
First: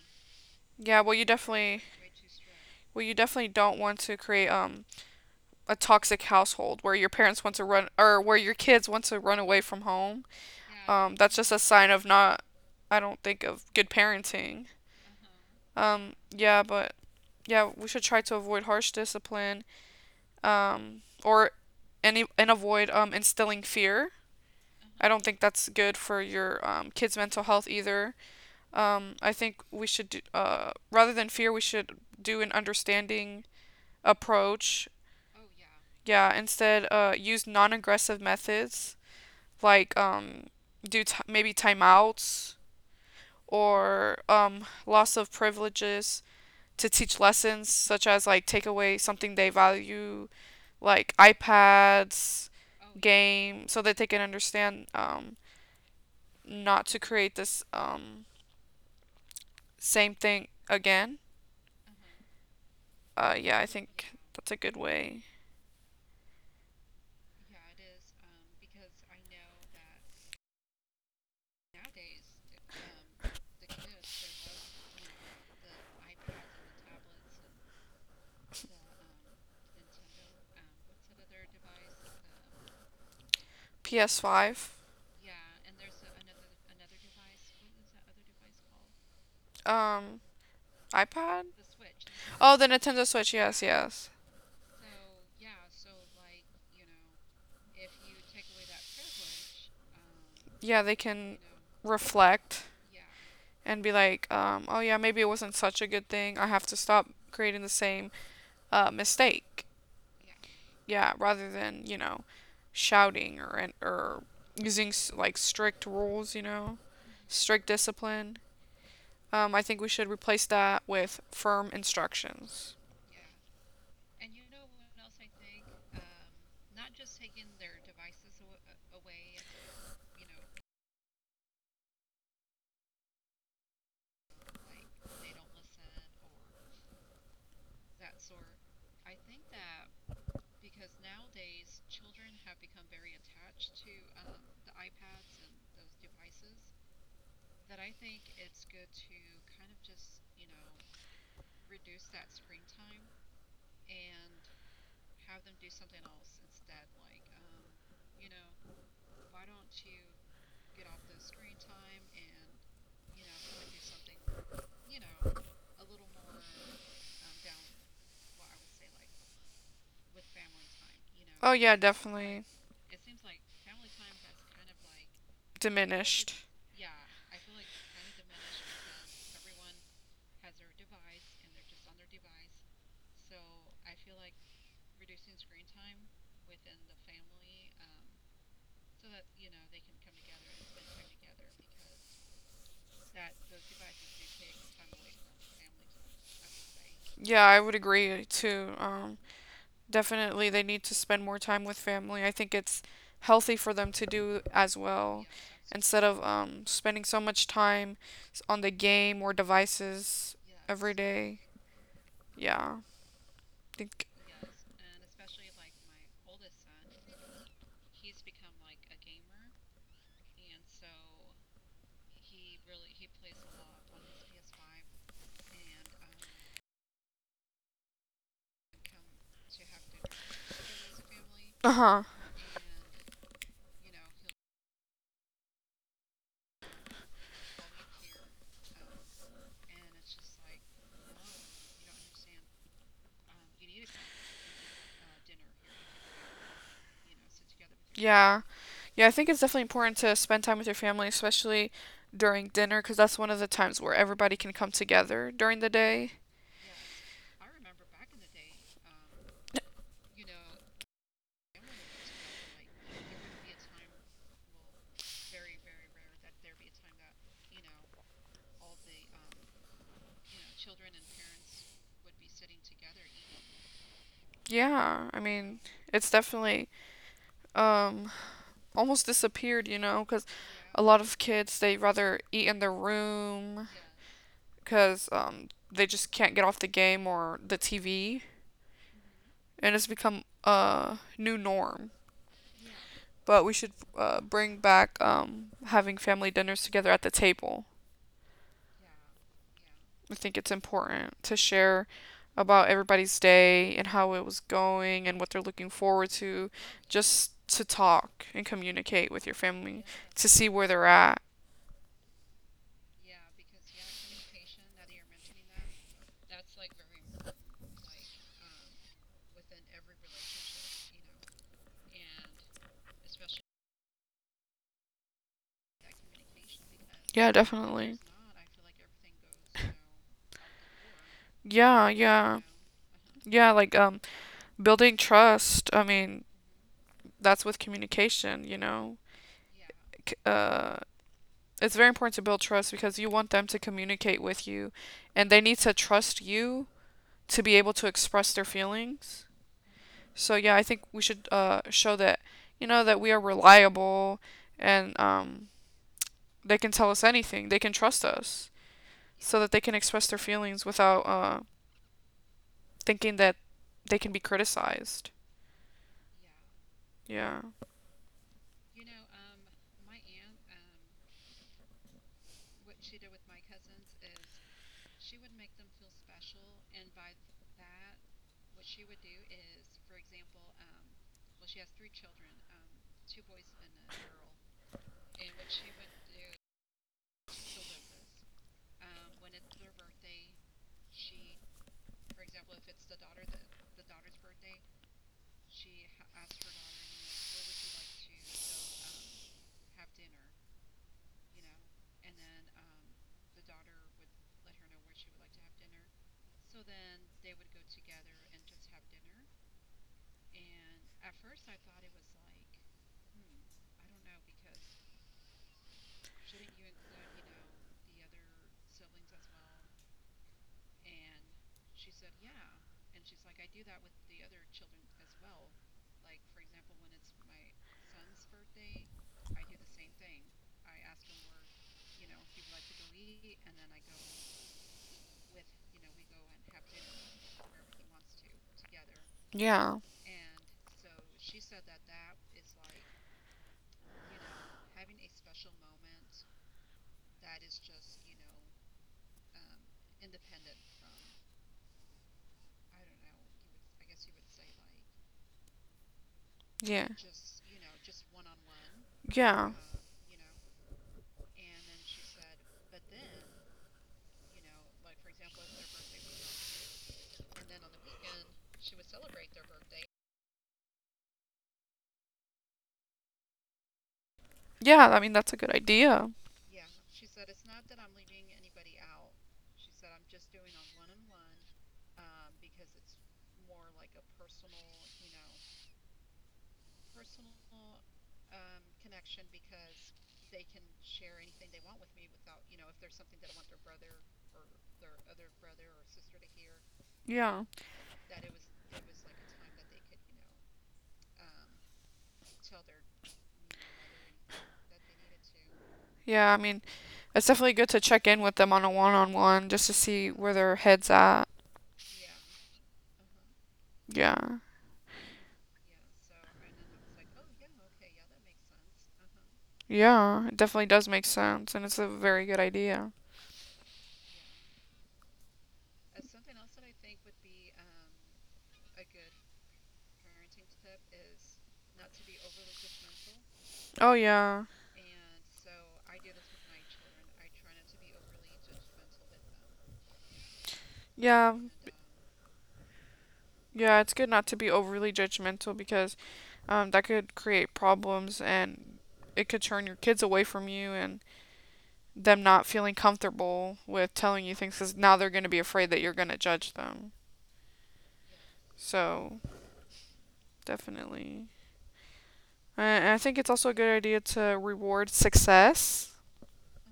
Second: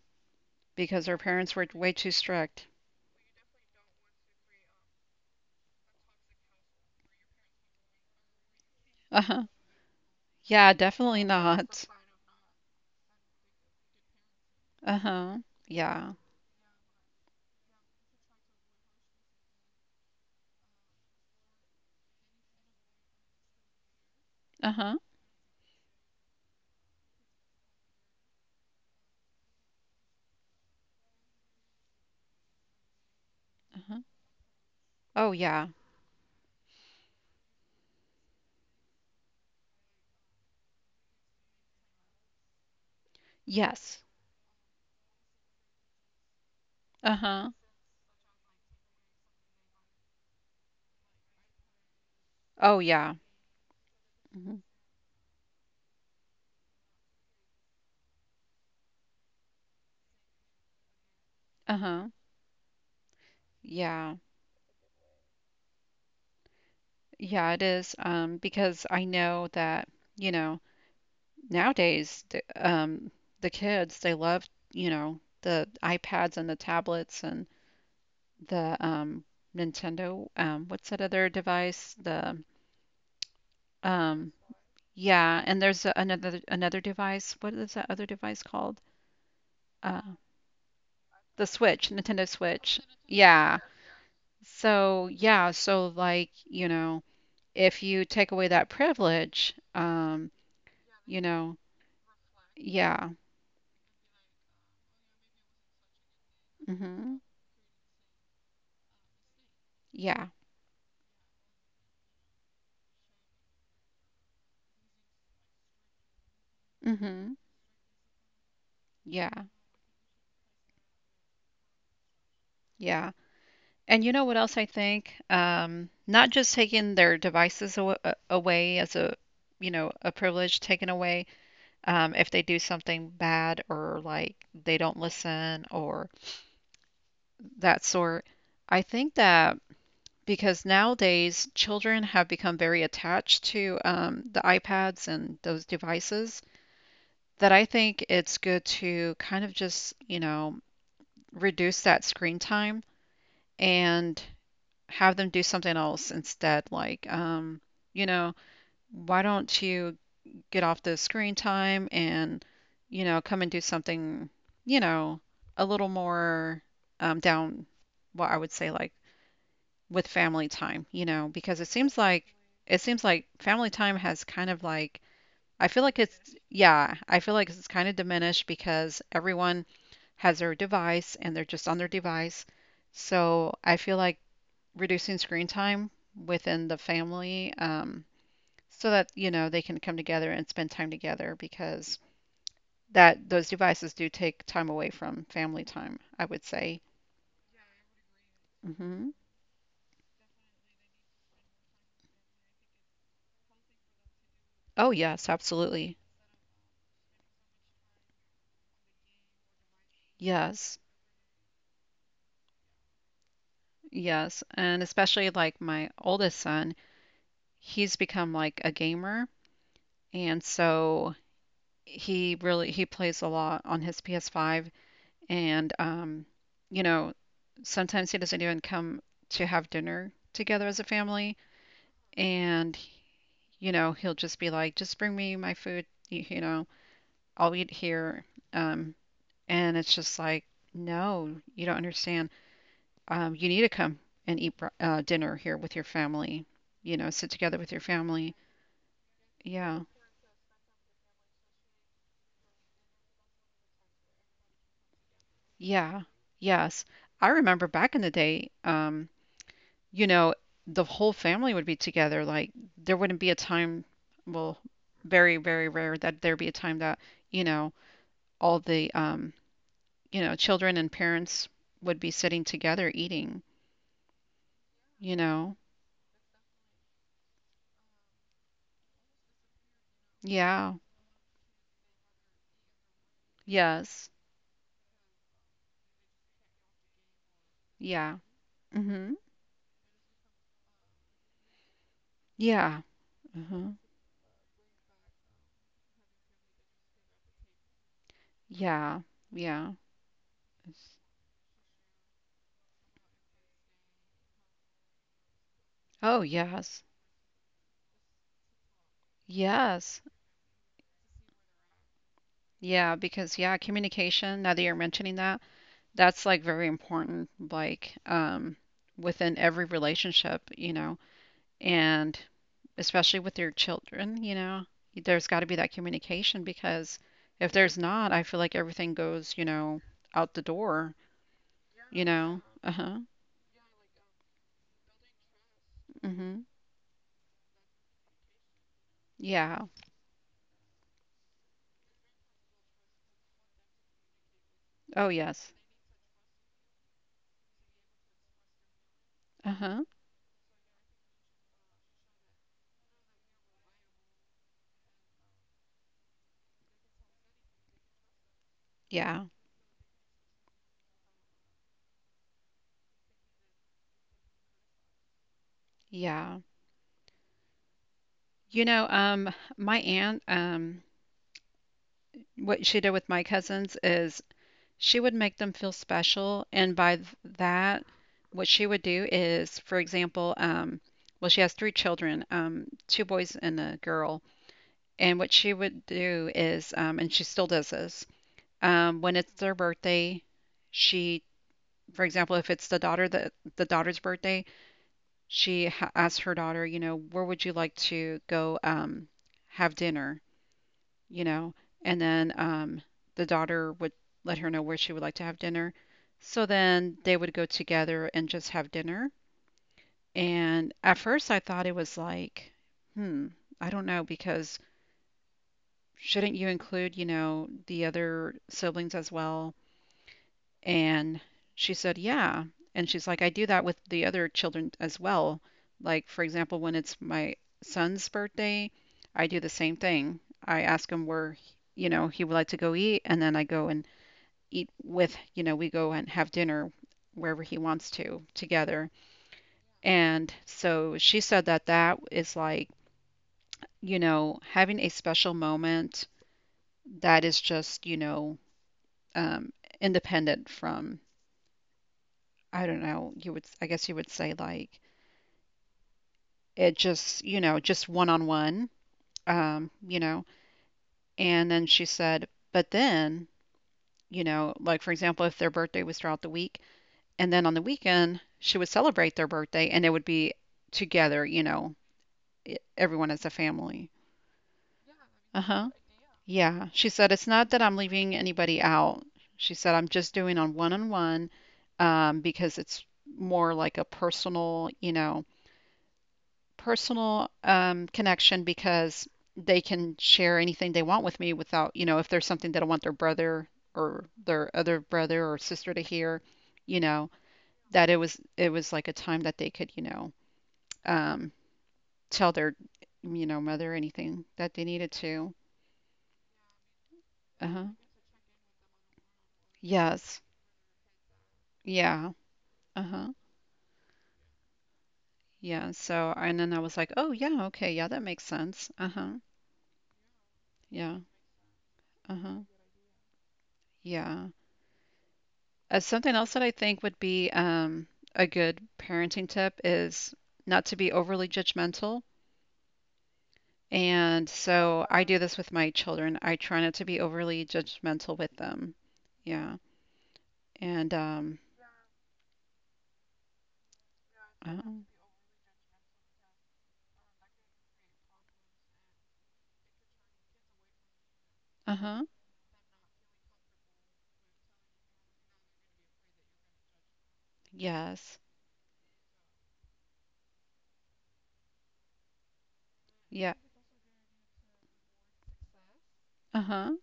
Speaker 1: Yeah,
Speaker 2: because
Speaker 1: well,
Speaker 2: her parents were way too strict.
Speaker 1: you definitely don't want to create a toxic household where your parents want to run or where your kids want to run
Speaker 2: Uh-huh.
Speaker 1: away from home.
Speaker 2: Yeah, definitely
Speaker 1: That's just a
Speaker 2: not.
Speaker 1: sign of not I don't think of good parenting.
Speaker 2: Uh-huh. Yeah.
Speaker 1: Yeah, but yeah, we should try to avoid harsh discipline, or any and avoid instilling fear.
Speaker 2: Uh-huh.
Speaker 1: I don't think that's good for your kids' mental health either. I think we should rather than fear, we should do an understanding
Speaker 2: Uh-huh.
Speaker 1: approach.
Speaker 2: Oh, yeah.
Speaker 1: Yeah, instead, use non-aggressive methods, like maybe timeouts
Speaker 2: Yes.
Speaker 1: or loss of privileges to teach
Speaker 2: Uh-huh.
Speaker 1: lessons, such as like take away something they value, like iPads,
Speaker 2: Oh, yeah.
Speaker 1: game, so that they can
Speaker 2: Mhm.
Speaker 1: understand not to create this same thing again.
Speaker 2: Uh-huh.
Speaker 1: Yeah, I think
Speaker 2: Yeah.
Speaker 1: that's a good way.
Speaker 2: Yeah, it is. Because I know that, you know, nowadays, the kids, they love, you know, the iPads and the tablets and the Nintendo. What's that other device? The um,
Speaker 1: PS5.
Speaker 2: yeah, and there's another another device. What is that other device called? Uh,
Speaker 1: um, iPad.
Speaker 2: the Switch, Nintendo
Speaker 1: Oh, the
Speaker 2: Switch.
Speaker 1: Nintendo Switch.
Speaker 2: Yeah.
Speaker 1: Yes, yes.
Speaker 2: So, yeah, so like, you know, if you take away that privilege,
Speaker 1: Yeah, they
Speaker 2: you
Speaker 1: can
Speaker 2: know,
Speaker 1: reflect
Speaker 2: yeah,
Speaker 1: and be like, oh yeah, maybe it wasn't such a good thing. I have to stop
Speaker 2: hmm,
Speaker 1: creating the same mistake.
Speaker 2: yeah,
Speaker 1: Yeah, rather than shouting or using like strict rules,
Speaker 2: hmm,
Speaker 1: strict discipline.
Speaker 2: yeah,
Speaker 1: I think we should replace that with firm instructions.
Speaker 2: yeah. And you know what else I think? Not just taking their devices away as a, you know, a privilege taken away, if they do something bad or like they don't listen or that sort. I think that because nowadays children have become very attached to the iPads and those devices. That I think it's good to kind of just, you know, reduce that screen time and have them do something else instead. Like, you know, why don't you get off the screen time and, you know, come and do something, you know, a little more down, what I would say, like with
Speaker 1: With
Speaker 2: family
Speaker 1: family
Speaker 2: time,
Speaker 1: time,
Speaker 2: you
Speaker 1: you
Speaker 2: know,
Speaker 1: know. Oh
Speaker 2: because
Speaker 1: yeah, definitely.
Speaker 2: it seems like family time has kind of like, I feel like it's,
Speaker 1: Diminished.
Speaker 2: yeah, I feel like it's kind of diminished because everyone has their device and they're just on their device. So I feel like reducing screen time within the family so that, you know, they can come together and spend time together because that those devices do take time away from family time, I would say.
Speaker 1: Yeah, I would agree too.
Speaker 2: Hmm.
Speaker 1: Definitely they need to spend more time with family. I think it's healthy for them to do as
Speaker 2: Oh, yes,
Speaker 1: well,
Speaker 2: absolutely.
Speaker 1: instead of spending so much time on the game or devices
Speaker 2: Yes.
Speaker 1: every day. Yeah. I think.
Speaker 2: Yes. And especially like my oldest son, he's become like a gamer. And so he plays a lot on his PS5. And, you know, sometimes he doesn't even come to have dinner together as a family.
Speaker 1: Uh-huh.
Speaker 2: And, you know, he'll just be like, just bring me my food, you know, I'll eat here. Um, and it's just like, no, you don't understand. You need to come and eat dinner here with your family, you know, sit together with your family.
Speaker 1: Yeah. Yeah, I think it's definitely
Speaker 2: Yeah.
Speaker 1: important to spend time with your family, especially during dinner, because that's one of the times where everybody can come together during the
Speaker 2: Yeah.
Speaker 1: day.
Speaker 2: Yes. I remember back in the day, you know, the whole family would be together. Like there wouldn't be a time, well, very, very rare that there be a time that, you know, all the you know, children and parents would be sitting together eating,
Speaker 1: Yeah,
Speaker 2: you
Speaker 1: I
Speaker 2: know.
Speaker 1: mean, it's definitely um almost disappeared, you know, because
Speaker 2: Yeah.
Speaker 1: a lot of kids they rather eat in their room
Speaker 2: Yes.
Speaker 1: because they just can't get off the game or the
Speaker 2: Yeah.
Speaker 1: TV,
Speaker 2: Mhm.
Speaker 1: and it's become a new norm.
Speaker 2: Yeah.
Speaker 1: But we should
Speaker 2: Mhm.
Speaker 1: bring back having family dinners together at the table.
Speaker 2: Yeah. Yeah.
Speaker 1: I think it's important to share about everybody's day and how it was going and what they're looking forward
Speaker 2: Oh,
Speaker 1: to,
Speaker 2: yes.
Speaker 1: just to talk and communicate with your family
Speaker 2: Yes.
Speaker 1: to see where they're at.
Speaker 2: Yeah, because yeah, communication, now that you're mentioning that, that's like very important, like within every relationship, you know, and especially with your children, you know, there's got to be that communication because
Speaker 1: Yeah,
Speaker 2: if there's
Speaker 1: definitely.
Speaker 2: not, I feel like everything goes, you know, out the door,
Speaker 1: Yeah,
Speaker 2: you know.
Speaker 1: yeah.
Speaker 2: Uh huh.
Speaker 1: Yeah, like building trust. I mean,
Speaker 2: Mhm.
Speaker 1: that's with communication, you know.
Speaker 2: Yeah.
Speaker 1: C- Uh, it's very important to build trust because you want them to communicate with you,
Speaker 2: Oh
Speaker 1: and they
Speaker 2: yes.
Speaker 1: need to trust you to be able to express their feelings.
Speaker 2: Uh huh.
Speaker 1: So yeah, I think we should show that, you know, that we are reliable, and they can tell us anything. They can trust us,
Speaker 2: Yeah.
Speaker 1: so that they can express their feelings without thinking that they can be criticized.
Speaker 2: Yeah.
Speaker 1: Yeah.
Speaker 2: You know, my aunt, what she did with my cousins is she would make them feel special. And that, what she would do is, for example, well, she has three children, two boys and a girl. And what she would do is, and she still does this, when it's their birthday, she, for example, if it's the daughter's birthday, she asks her daughter, you know, where would you like to go have dinner? You know, and then the daughter would let her know where she would like to have dinner. So then they would go together and just have dinner. And at first I thought it was like, hmm, I don't know, because shouldn't you include, you know, the other siblings as well? And she said, yeah. And she's like, I do that with the other children as well. Like, for example, when it's my son's birthday, I do the same thing. I ask him where, you know, he would like to go eat, and then I go and eat with, you know, we go and have dinner wherever he wants to together.
Speaker 1: Yeah.
Speaker 2: And so she said that that is like, you know, having a special moment that is just, you know, um, independent from, I don't know, you would, I guess you would say like, it
Speaker 1: Yeah.
Speaker 2: just, you know, just one on one,
Speaker 1: Yeah.
Speaker 2: you know. And then she said, but then, you know, like for example, if their birthday was throughout the week, and then on the weekend, she would celebrate their birthday and it would be together, you know, everyone as a family.
Speaker 1: Yeah, I mean that's a
Speaker 2: Uh
Speaker 1: good
Speaker 2: huh.
Speaker 1: idea.
Speaker 2: Yeah. She said, it's not that I'm leaving anybody out. She said, I'm just doing on one because it's more like a personal, you know, personal connection because they can share anything they want with me without, you know, if there's something they don't want their brother or their other brother or sister to hear, you know,
Speaker 1: Yeah.
Speaker 2: that it was like a time that they could, you know, um, tell their, you know, mother anything that they needed to.
Speaker 1: Yeah, I mean it's definitely good
Speaker 2: Uh-huh.
Speaker 1: to check in with them on a one-on-one just to see
Speaker 2: Yes.
Speaker 1: where their head's at.
Speaker 2: Yeah. Uh-huh.
Speaker 1: Yeah.
Speaker 2: Yeah. So, and then I was like, oh, yeah, okay. Yeah, that makes sense. Uh-huh.
Speaker 1: Yeah, it definitely does
Speaker 2: Yeah.
Speaker 1: make sense, and it's a very
Speaker 2: Uh-huh.
Speaker 1: good idea.
Speaker 2: Yeah. Something else that I think would be a good parenting tip is not to be overly judgmental.
Speaker 1: Oh
Speaker 2: And
Speaker 1: yeah.
Speaker 2: so I do this with my children. I try not to be overly judgmental with them. Yeah. And
Speaker 1: Yeah, yeah, it's good not to
Speaker 2: oh,
Speaker 1: be overly judgmental, because that could create problems, and it could turn your kids away from you, and
Speaker 2: uh-huh.
Speaker 1: them not feeling comfortable with telling you things because now they're going to be afraid that you're going to judge them.
Speaker 2: Yes.
Speaker 1: So definitely, I think
Speaker 2: Yeah.
Speaker 1: it's also a good idea to reward success.
Speaker 2: Uh-huh.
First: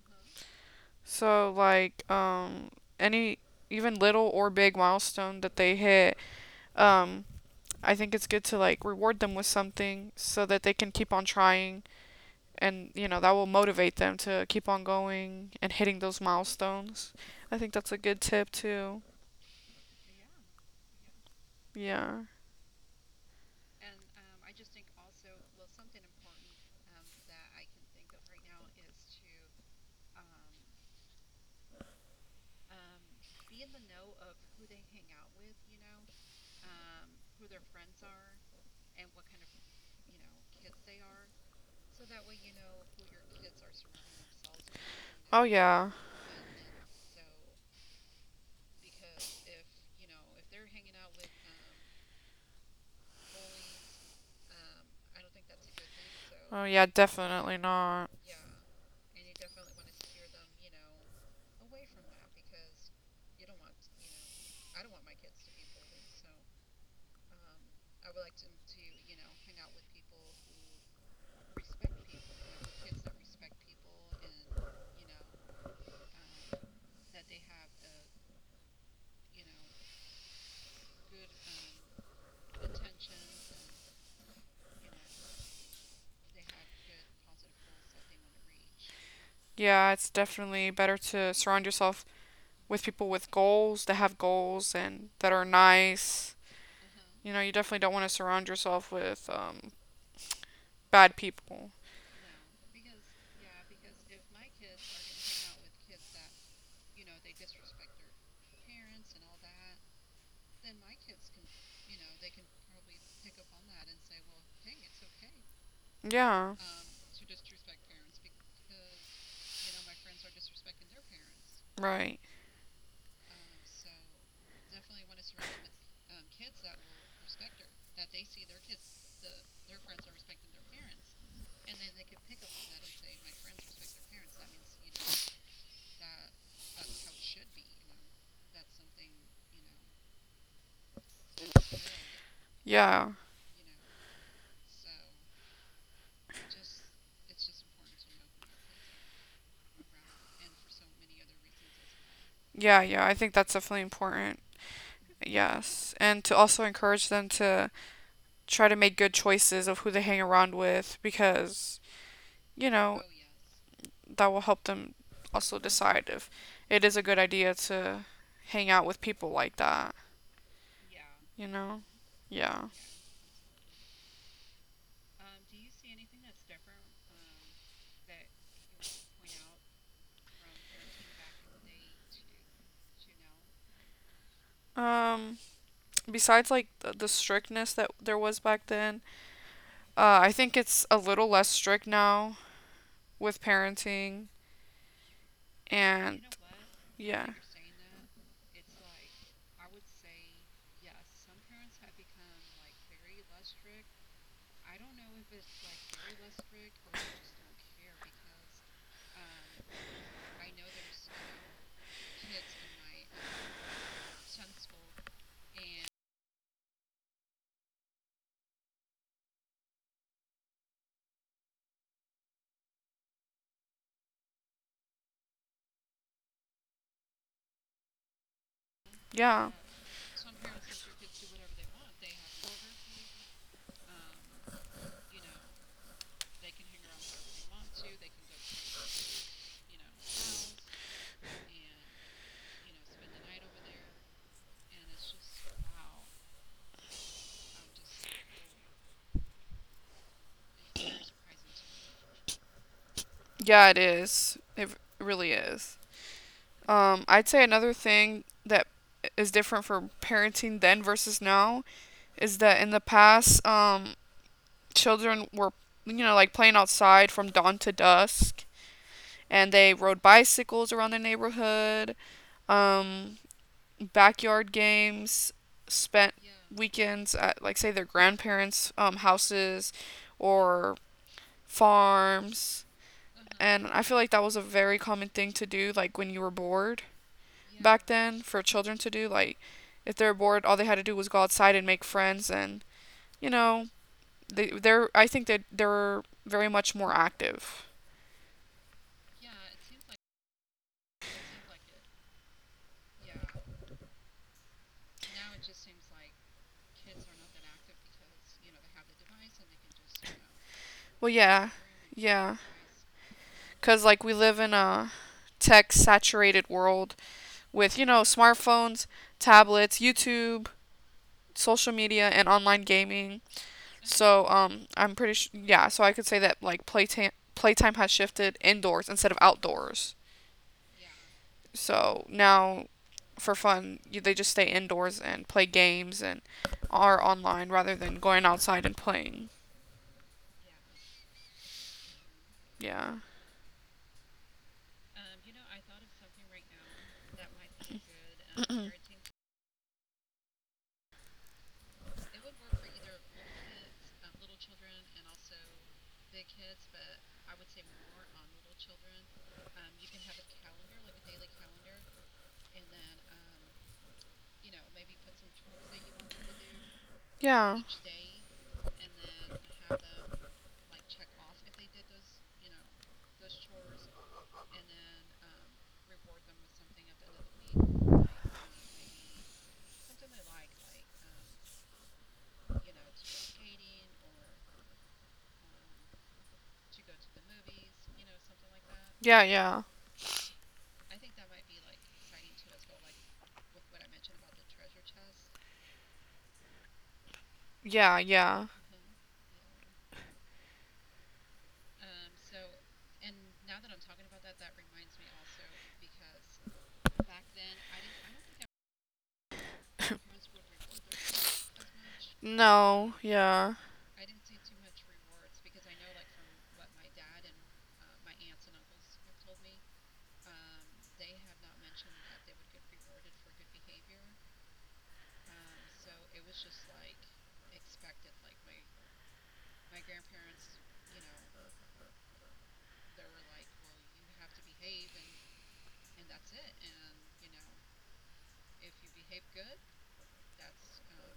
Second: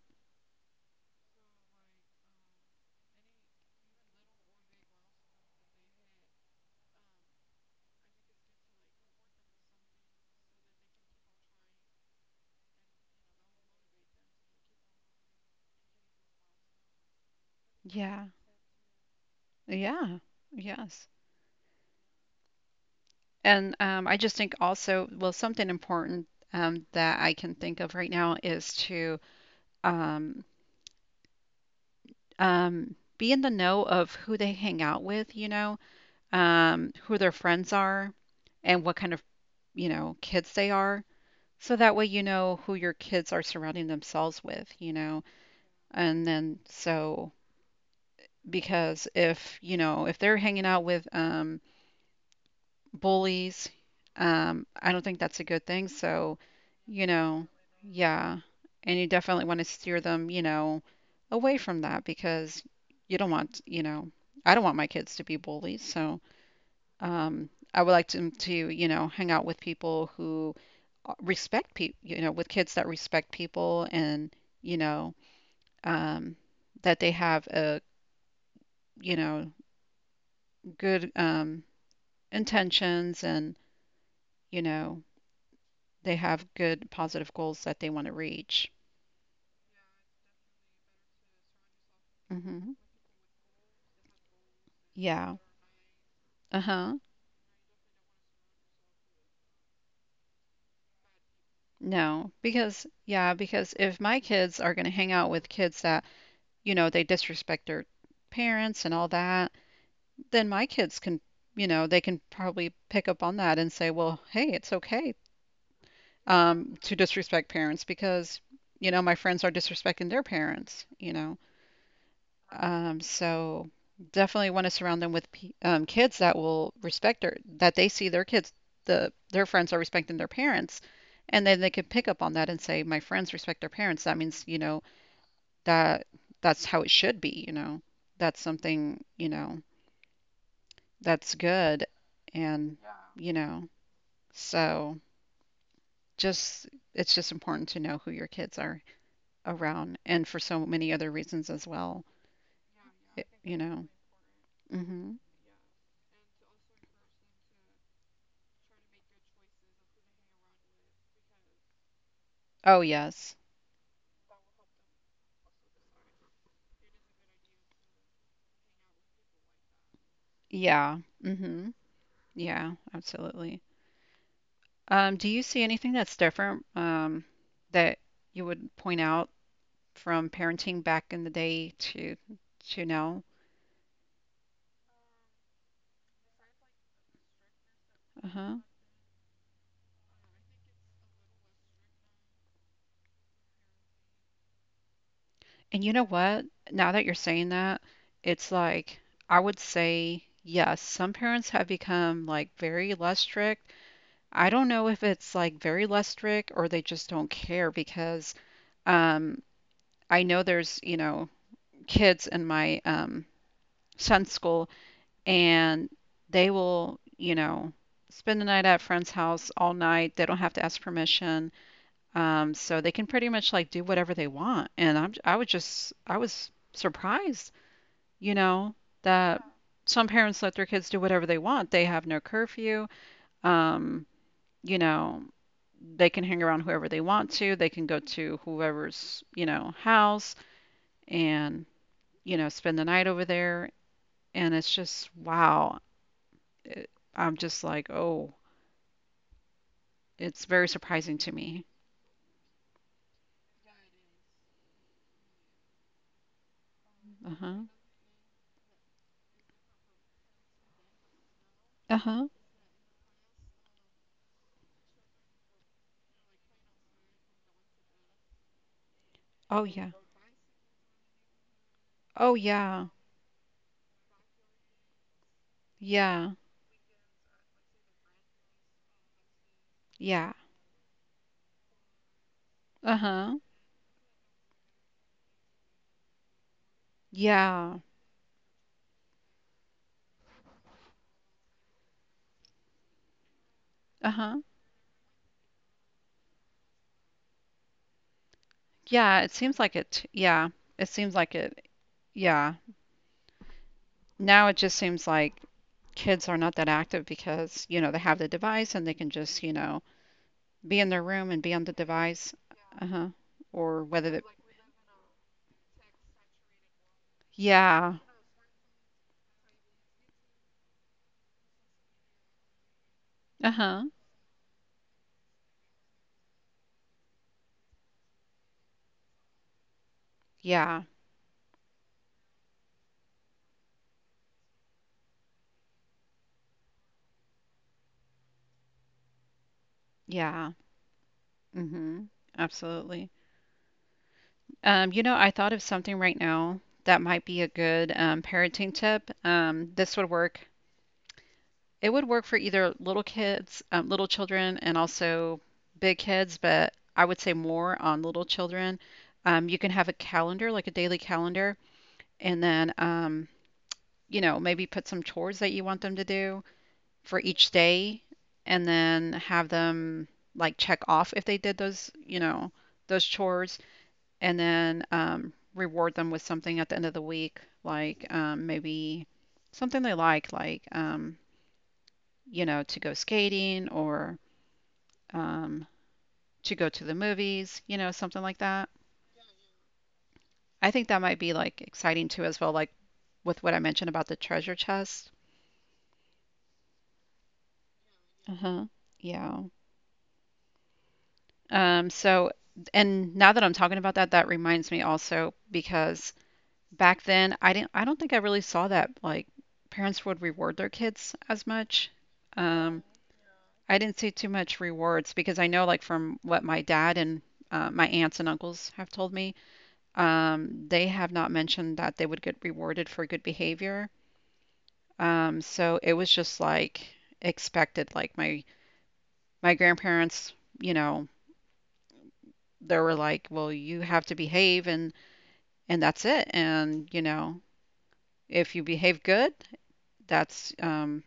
Speaker 1: So like any even little or big milestone that they hit, um I think it's good to like reward them with something so that they can keep on trying, and you know that will motivate them to keep on going and hitting those milestones. I think that's a good
Speaker 2: Yeah.
Speaker 1: tip too.
Speaker 2: Yeah. Yes.
Speaker 1: Yeah.
Speaker 2: And I just think also, well, something important that I can think of right now is to um, be in the know of who they hang out with, you know, who their friends are, and what kind of, you know, kids they are. So that way you know who your kids are surrounding themselves with, you know.
Speaker 1: Oh yeah.
Speaker 2: And then so because if, you know, if they're hanging out with bullies, I don't think that's a good thing. So,
Speaker 1: Oh yeah,
Speaker 2: you know,
Speaker 1: definitely not.
Speaker 2: yeah. And you definitely want to steer them, you know, away from that because you don't want, you know, I don't want my kids to be bullies. So, I would like them to, you know, hang out with people who respect people, you know, with kids that respect people and, you know, um, that they have a, you know, good intentions and, you know, they have good positive goals that they want to reach.
Speaker 1: Yeah, it's definitely better to surround yourself
Speaker 2: Hmm.
Speaker 1: with people with goals, that have goals and that
Speaker 2: Yeah.
Speaker 1: are nice.
Speaker 2: Uh-huh.
Speaker 1: You know, you definitely don't want to surround yourself with bad people.
Speaker 2: No, because yeah, because if my kids are going to hang out with kids that, you know, they disrespect their parents and all that, then my kids can, you know, they can probably pick up on that and say, well, hey, it's okay
Speaker 1: Yeah,
Speaker 2: to disrespect parents because, you know, my friends are disrespecting their parents, you know.
Speaker 1: right.
Speaker 2: So definitely want to surround them with kids that will respect their, that they see their kids, their friends are respecting their parents. And then they can pick up on that and say, my friends respect their parents. That means, you know, that that's how it should be, you know. That's something, you know, that's good. And,
Speaker 1: Yeah,
Speaker 2: you know, so just it's just important to know who your kids are around and for so many other reasons as well,
Speaker 1: yeah, yeah. I think
Speaker 2: it,
Speaker 1: that's
Speaker 2: you
Speaker 1: definitely
Speaker 2: know.
Speaker 1: important.
Speaker 2: Mhm.
Speaker 1: Yes. And to also encourage them to try to make good choices of who they hang around with, because you
Speaker 2: Oh,
Speaker 1: know,
Speaker 2: yes.
Speaker 1: that will help them also decide if it is a good idea to hang out with people like that,
Speaker 2: Yeah.
Speaker 1: you know?
Speaker 2: Mhm.
Speaker 1: Yeah.
Speaker 2: Yeah, absolutely. Do you see anything that's different that you would point out from parenting back in the day to now?
Speaker 1: Um Besides like the strictness that there was
Speaker 2: Uh-huh.
Speaker 1: back then, I think it's a little less strict now with parenting,
Speaker 2: And you know
Speaker 1: and
Speaker 2: what? Now that you're
Speaker 1: yeah.
Speaker 2: saying that, it's like I would say yes, some parents have become like very less strict. I don't know if it's like very lustric or they just don't care because um, I know there's, you know, kids in my son's school and they will, you know, spend the night at a friend's house all night. They don't have to ask permission. So they can pretty much like do whatever they want. And I was just, I was surprised, you know, that
Speaker 1: Yeah.
Speaker 2: some parents let their kids do whatever they want. They have no curfew. Um, you know, they can hang around whoever they want to. They can go to whoever's, you know, house and, you know, spend the night over there. And it's just, wow. I'm just like, oh, it's very surprising to me.
Speaker 1: Yeah, it is. It really is. I'd
Speaker 2: Uh
Speaker 1: say
Speaker 2: huh.
Speaker 1: another thing that is different for parenting then versus now
Speaker 2: Uh huh.
Speaker 1: is that in the past, children were, you know, like playing outside from dawn to dusk, and
Speaker 2: Oh,
Speaker 1: they
Speaker 2: yeah.
Speaker 1: rode bicycles around the neighborhood,
Speaker 2: Oh, yeah.
Speaker 1: um, backyard games, spent
Speaker 2: Yeah.
Speaker 1: weekends at, like, say, their grandparents' houses
Speaker 2: Yeah.
Speaker 1: or farms.
Speaker 2: Uh huh.
Speaker 1: And I feel like that was a very common thing to do, like, when you were bored back
Speaker 2: Yeah.
Speaker 1: then, for children to do. Like, if they're bored, all they had to do was go outside and make friends, and you know,
Speaker 2: Uh
Speaker 1: they
Speaker 2: huh.
Speaker 1: they're I think that they're very much more active.
Speaker 2: Yeah. It seems like it. Yeah. It seems like it. Yeah. Now it just seems like kids are not that active because, you know, they have the device and they can just, you know, be in
Speaker 1: Well,
Speaker 2: their room and
Speaker 1: yeah,
Speaker 2: be on the
Speaker 1: yeah,
Speaker 2: device. Uh huh.
Speaker 1: cause
Speaker 2: Or
Speaker 1: like we
Speaker 2: whether that,
Speaker 1: live in a tech-saturated world with you know
Speaker 2: yeah.
Speaker 1: smartphones, tablets, YouTube, social media, and online gaming.
Speaker 2: Uh huh.
Speaker 1: So I'm pretty sure yeah. So I could say that like playtime has shifted indoors instead of outdoors.
Speaker 2: Yeah.
Speaker 1: So now, for fun, they just stay indoors and play games and are online rather than going outside and playing.
Speaker 2: Yeah. Mm-hmm.
Speaker 1: Yeah.
Speaker 2: Absolutely. You know, I thought of something right now that might be a good parenting tip. This would work. It would work for either little kids, little children, and also big kids, but I would say more on little children. You can have a calendar, like a daily calendar, and then, maybe put some chores that you want them to do for each
Speaker 1: Yeah.
Speaker 2: day, and then have them like check off if they did those, those chores, and then reward them with something at the end of the week, like maybe something they like, to go skating or um, to go to the movies, something like that.
Speaker 1: Yeah, yeah.
Speaker 2: I think that might be like exciting too, as well, like with what I mentioned about the treasure chest.
Speaker 1: Yeah,
Speaker 2: Uh
Speaker 1: yeah.
Speaker 2: huh. Yeah. So, and now that I'm talking about that, that reminds me also because back then I don't think I really saw that like parents would reward their kids as much. Um,
Speaker 1: No, yeah.
Speaker 2: I didn't see too much rewards because I know, like, from what my dad and my aunts and uncles have told me, they have not mentioned that they would get rewarded for good behavior. So it was just like expected. Like my grandparents, you know, they were like, "Well, you have to behave," and that's it. And if you behave good, that's um,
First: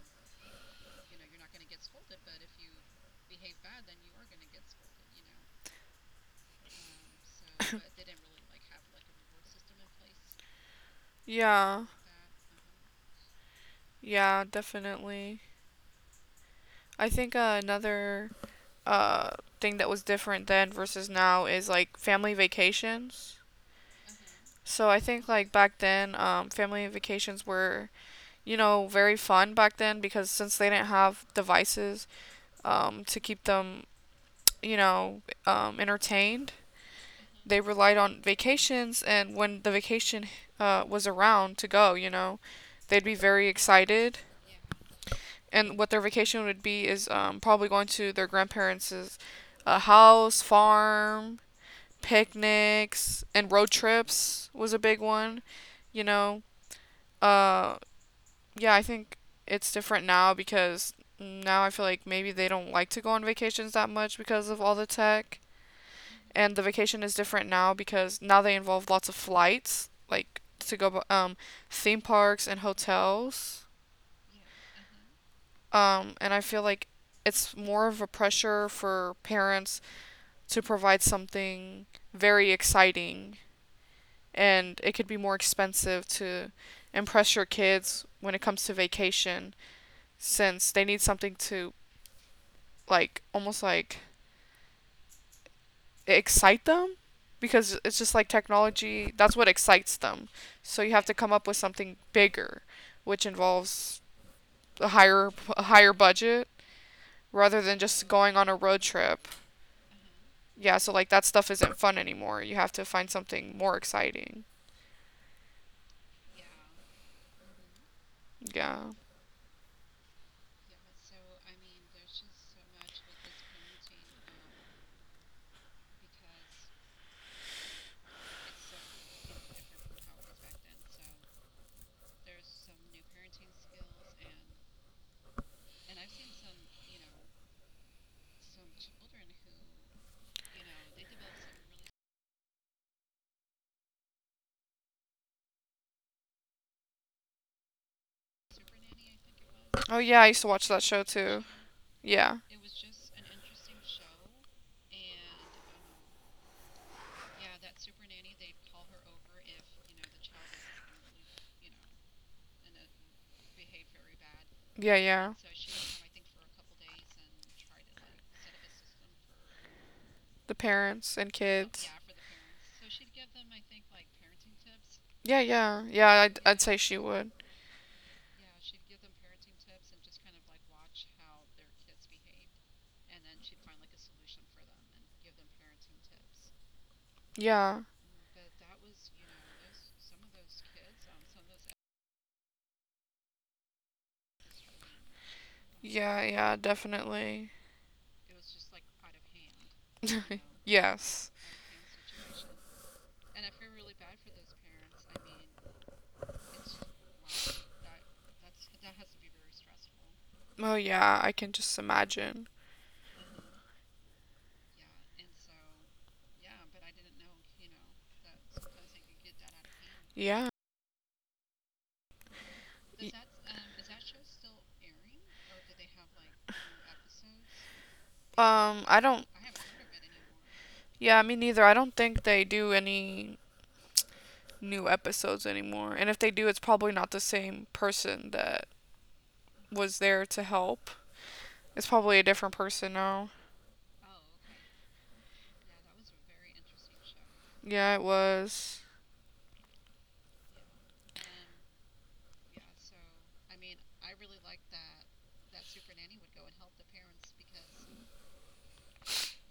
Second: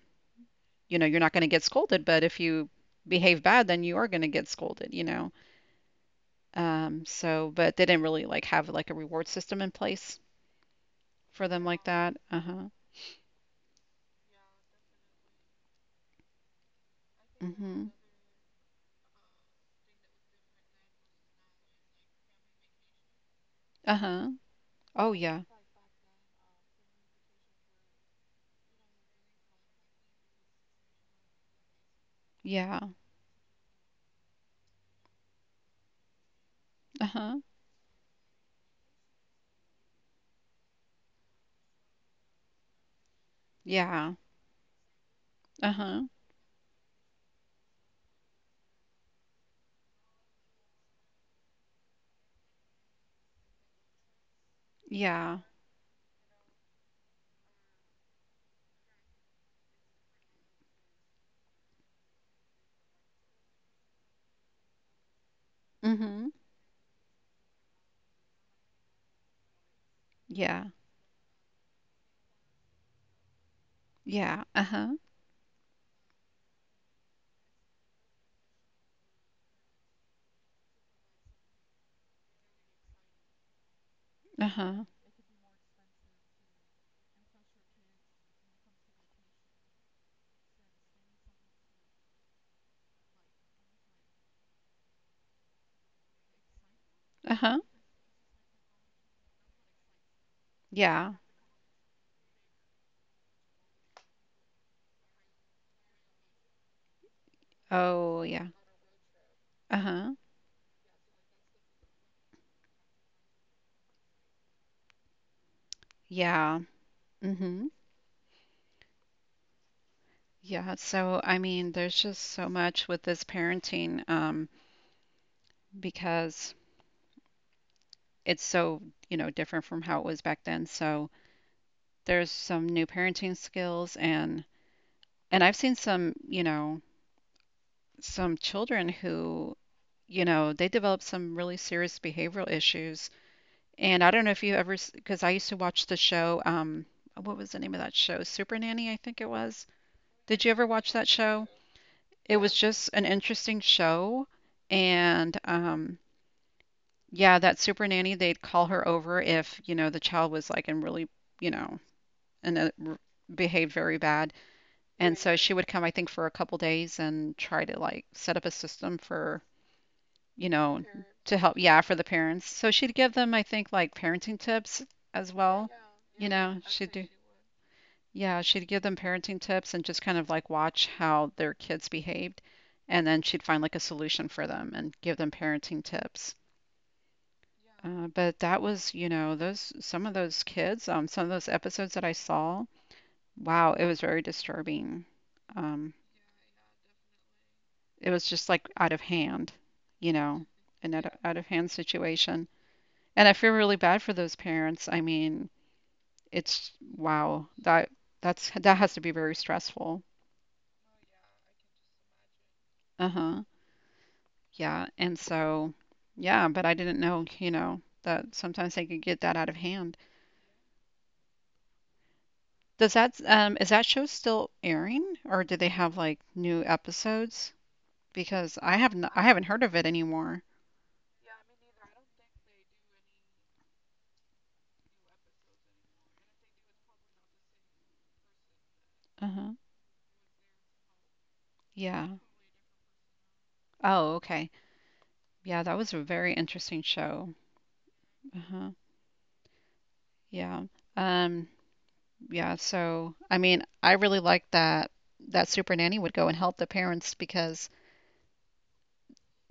Speaker 2: you're not going to get scolded. But if you behave bad, then you are going to get scolded. So, but they didn't really like have like a reward system in place for them
Speaker 1: Yeah.
Speaker 2: like that. Uh huh.
Speaker 1: Yeah, definitely. I think
Speaker 2: Mhm.
Speaker 1: another uh thing that was different then versus now is like family vacations.
Speaker 2: Uh huh.
Speaker 1: So I
Speaker 2: Oh
Speaker 1: think
Speaker 2: yeah.
Speaker 1: like back then family vacations were, you know, very fun back then, because since they didn't have devices
Speaker 2: Yeah.
Speaker 1: to keep them, you know, entertained.
Speaker 2: Uh huh.
Speaker 1: They relied on vacations, and when the vacation was around to go, you know, they'd be very
Speaker 2: Yeah.
Speaker 1: excited.
Speaker 2: Uh
Speaker 1: And what
Speaker 2: huh.
Speaker 1: their vacation would be is probably going to their grandparents' house, farm, picnics, and road trips was a big
Speaker 2: Yeah.
Speaker 1: one. You know, uh, yeah, I think it's different now because now I feel like maybe they don't like to go on vacations that much because of all the tech.
Speaker 2: Mhm.
Speaker 1: And the vacation is different now because now they involve lots of flights, like
Speaker 2: Yeah.
Speaker 1: to go theme parks and hotels.
Speaker 2: Yeah. Uh huh.
Speaker 1: And I feel like it's more of a pressure for parents to provide something very exciting,
Speaker 2: Uh
Speaker 1: and
Speaker 2: huh.
Speaker 1: it could be more expensive to impress your kids when it comes to vacation, since they need something to like almost like excite them,
Speaker 2: Uh huh.
Speaker 1: because it's just like technology, that's what excites them, so you have
Speaker 2: Yeah.
Speaker 1: to come up with something bigger, which involves a higher a higher budget rather than just
Speaker 2: Oh
Speaker 1: going
Speaker 2: yeah.
Speaker 1: on a road trip.
Speaker 2: Uh huh.
Speaker 1: Yeah, so like that stuff isn't fun anymore. You have to find something more exciting.
Speaker 2: Yeah. Mhm.
Speaker 1: Yeah.
Speaker 2: Yeah, so I mean, there's just so much with this parenting, because it's so, different from how it was back then. So there's some new parenting skills, and I've seen some children who, they develop some really serious behavioral issues. And I don't know if you ever, because I used to watch the show, what was the name of that show? Super Nanny, I think it was.
Speaker 1: Oh yeah, I used
Speaker 2: Did
Speaker 1: to
Speaker 2: you ever
Speaker 1: watch that
Speaker 2: watch
Speaker 1: show
Speaker 2: that
Speaker 1: too.
Speaker 2: show? It
Speaker 1: Yeah,
Speaker 2: was just an interesting show. And, yeah, that Super Nanny, they'd call her over if, the child was like in really, you know, and uh, r- behaved very bad.
Speaker 1: yeah,
Speaker 2: And
Speaker 1: yeah.
Speaker 2: so she would come, I think, for a couple days and try to like set up a system for, you
Speaker 1: The
Speaker 2: know,
Speaker 1: parents and
Speaker 2: to help, yeah,
Speaker 1: kids.
Speaker 2: for the parents. So she'd give them, I think, like parenting tips as oh
Speaker 1: Yeah,
Speaker 2: well.
Speaker 1: yeah. Yeah,
Speaker 2: You
Speaker 1: I'd,
Speaker 2: know,
Speaker 1: I'd say
Speaker 2: she'd
Speaker 1: she
Speaker 2: do,
Speaker 1: would.
Speaker 2: yeah, she'd give them parenting tips and just kind of like watch how their kids behaved. And then she'd find like a solution for them and give them parenting tips.
Speaker 1: Yeah.
Speaker 2: But that was, you know, those some of those kids, some of those episodes that I saw, wow, it was very disturbing. Um,
Speaker 1: Yeah, yeah, definitely.
Speaker 2: it was just like out of hand, you know, an out
Speaker 1: Yes.
Speaker 2: out of hand situation. And I feel really bad for those parents. I mean, it's wow, that has to be very stressful.
Speaker 1: Oh, yeah, I can just imagine.
Speaker 2: Uh-huh. Yeah. And so, yeah, but I didn't know, that sometimes they could get that out of hand.
Speaker 1: Yeah.
Speaker 2: Does
Speaker 1: Y-
Speaker 2: that is that show still airing, or do they have like new episodes? Because
Speaker 1: I
Speaker 2: I
Speaker 1: don't.
Speaker 2: haven't heard of it anymore.
Speaker 1: Yeah, me neither. I don't think they do any new episodes anymore. And if they do, it's probably not the same person that
Speaker 2: Uh-huh.
Speaker 1: was there to help. It's
Speaker 2: Yeah.
Speaker 1: probably a different person now.
Speaker 2: Oh, okay. Yeah, that was a very interesting show.
Speaker 1: Yeah, it
Speaker 2: Uh-huh.
Speaker 1: was.
Speaker 2: Yeah. Um yeah, so I mean, I really liked that that Super Nanny would go and help the parents because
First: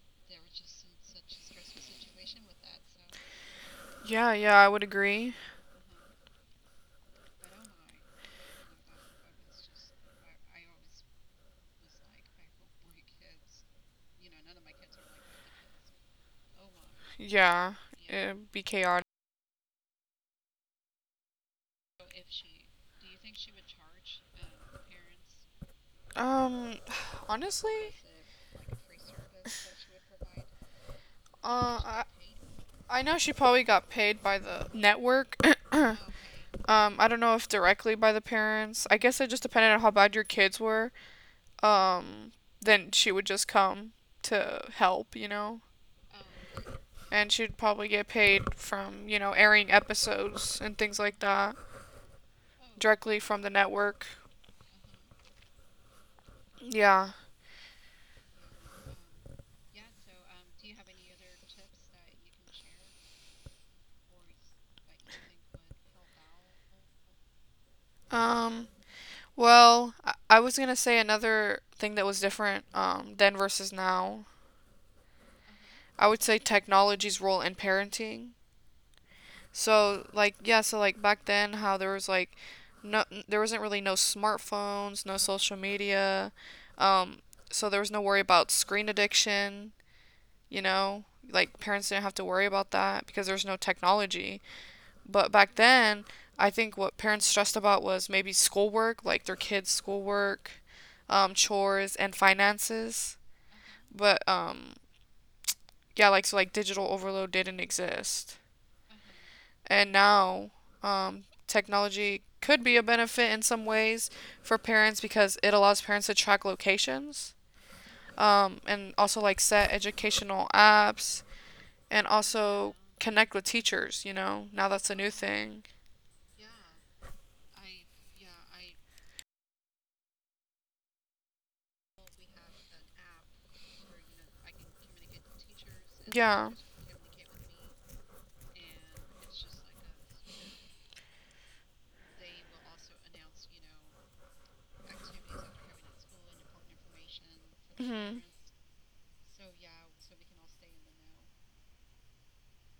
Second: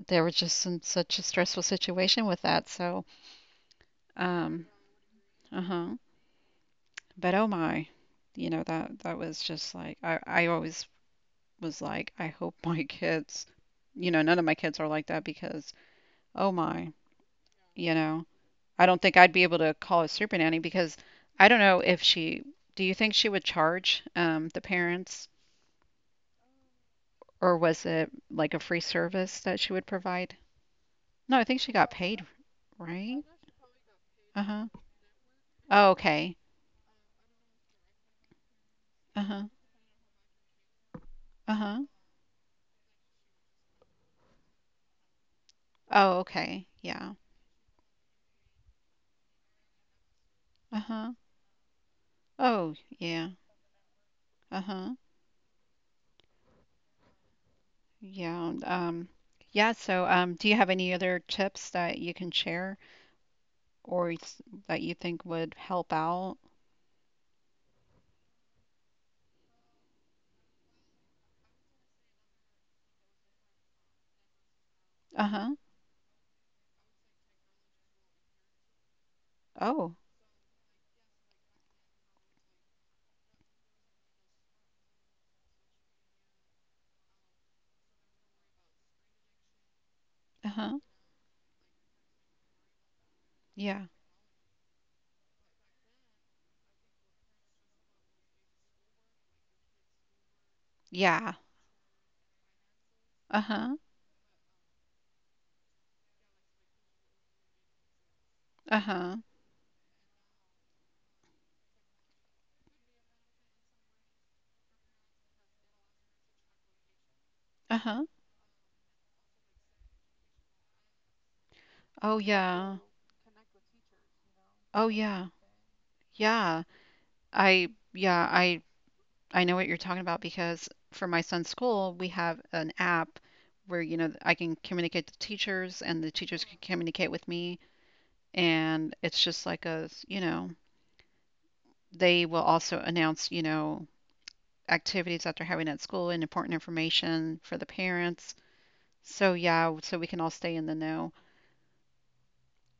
Speaker 2: they were just in such a stressful situation with that. So,
Speaker 1: Yeah, yeah,
Speaker 2: um
Speaker 1: I would agree.
Speaker 2: uh-huh. But oh my, that was just like I always was like, I hope my kids, none of my kids are like that because, oh my,
Speaker 1: Yeah,
Speaker 2: you know,
Speaker 1: it'd be
Speaker 2: I don't
Speaker 1: chaotic.
Speaker 2: think I'd be able to call a super nanny because I don't know if she, do you think she would charge the parents,
Speaker 1: Um,
Speaker 2: or was
Speaker 1: Honestly,
Speaker 2: it like a free service that she would provide? No, I think she
Speaker 1: uh,
Speaker 2: got
Speaker 1: I,
Speaker 2: paid,
Speaker 1: I know
Speaker 2: right?
Speaker 1: she probably got paid by
Speaker 2: Uh
Speaker 1: the
Speaker 2: huh.
Speaker 1: network.
Speaker 2: Oh,
Speaker 1: um,
Speaker 2: okay.
Speaker 1: I don't know if directly by the parents. I guess
Speaker 2: Uh
Speaker 1: it
Speaker 2: huh.
Speaker 1: just depended on how bad your kids were.
Speaker 2: Uh huh.
Speaker 1: Um, then she would just come to help, you know?
Speaker 2: Oh, okay. Yeah.
Speaker 1: And she'd probably get paid from, you know, airing episodes and
Speaker 2: Uh
Speaker 1: things
Speaker 2: huh.
Speaker 1: like that
Speaker 2: Oh,
Speaker 1: directly
Speaker 2: yeah.
Speaker 1: from the network.
Speaker 2: Uh huh.
Speaker 1: Yeah.
Speaker 2: Yeah. Yeah. So, do you have any other tips that you can share, or that you think would help out?
Speaker 1: Um, well, I was gonna say another thing that was different then versus now,
Speaker 2: Uh-huh.
Speaker 1: I would say technology's role in parenting.
Speaker 2: Oh,
Speaker 1: So like yeah, so like back then, how there was like no, there wasn't really no smartphones, no social media. Um so there was no worry about screen addiction, you
Speaker 2: uh-huh.
Speaker 1: know? Like parents didn't have to worry about that because there's no
Speaker 2: Yeah.
Speaker 1: technology. But back then, I think what parents stressed about was maybe schoolwork, like their kids' schoolwork,
Speaker 2: Yeah.
Speaker 1: chores and finances.
Speaker 2: Uh-huh.
Speaker 1: But yeah, like so like digital overload didn't exist.
Speaker 2: Uh-huh.
Speaker 1: And now, technology could be a benefit in some ways for parents because it allows parents to track locations,
Speaker 2: Uh-huh.
Speaker 1: and also like set educational apps and
Speaker 2: Oh
Speaker 1: also
Speaker 2: yeah.
Speaker 1: connect with teachers, you know? Now
Speaker 2: Oh
Speaker 1: that's a new
Speaker 2: yeah.
Speaker 1: thing.
Speaker 2: Yeah. I Yeah, I know what you're talking about because for my son's school, we have an app where I can communicate to teachers and the teachers
Speaker 1: Yeah.
Speaker 2: can communicate with me, and it's just like a, s- you know, they will also announce, activities that they're having at school, and important information for the
Speaker 1: Hmm.
Speaker 2: parents. So yeah, so we can all stay in the know.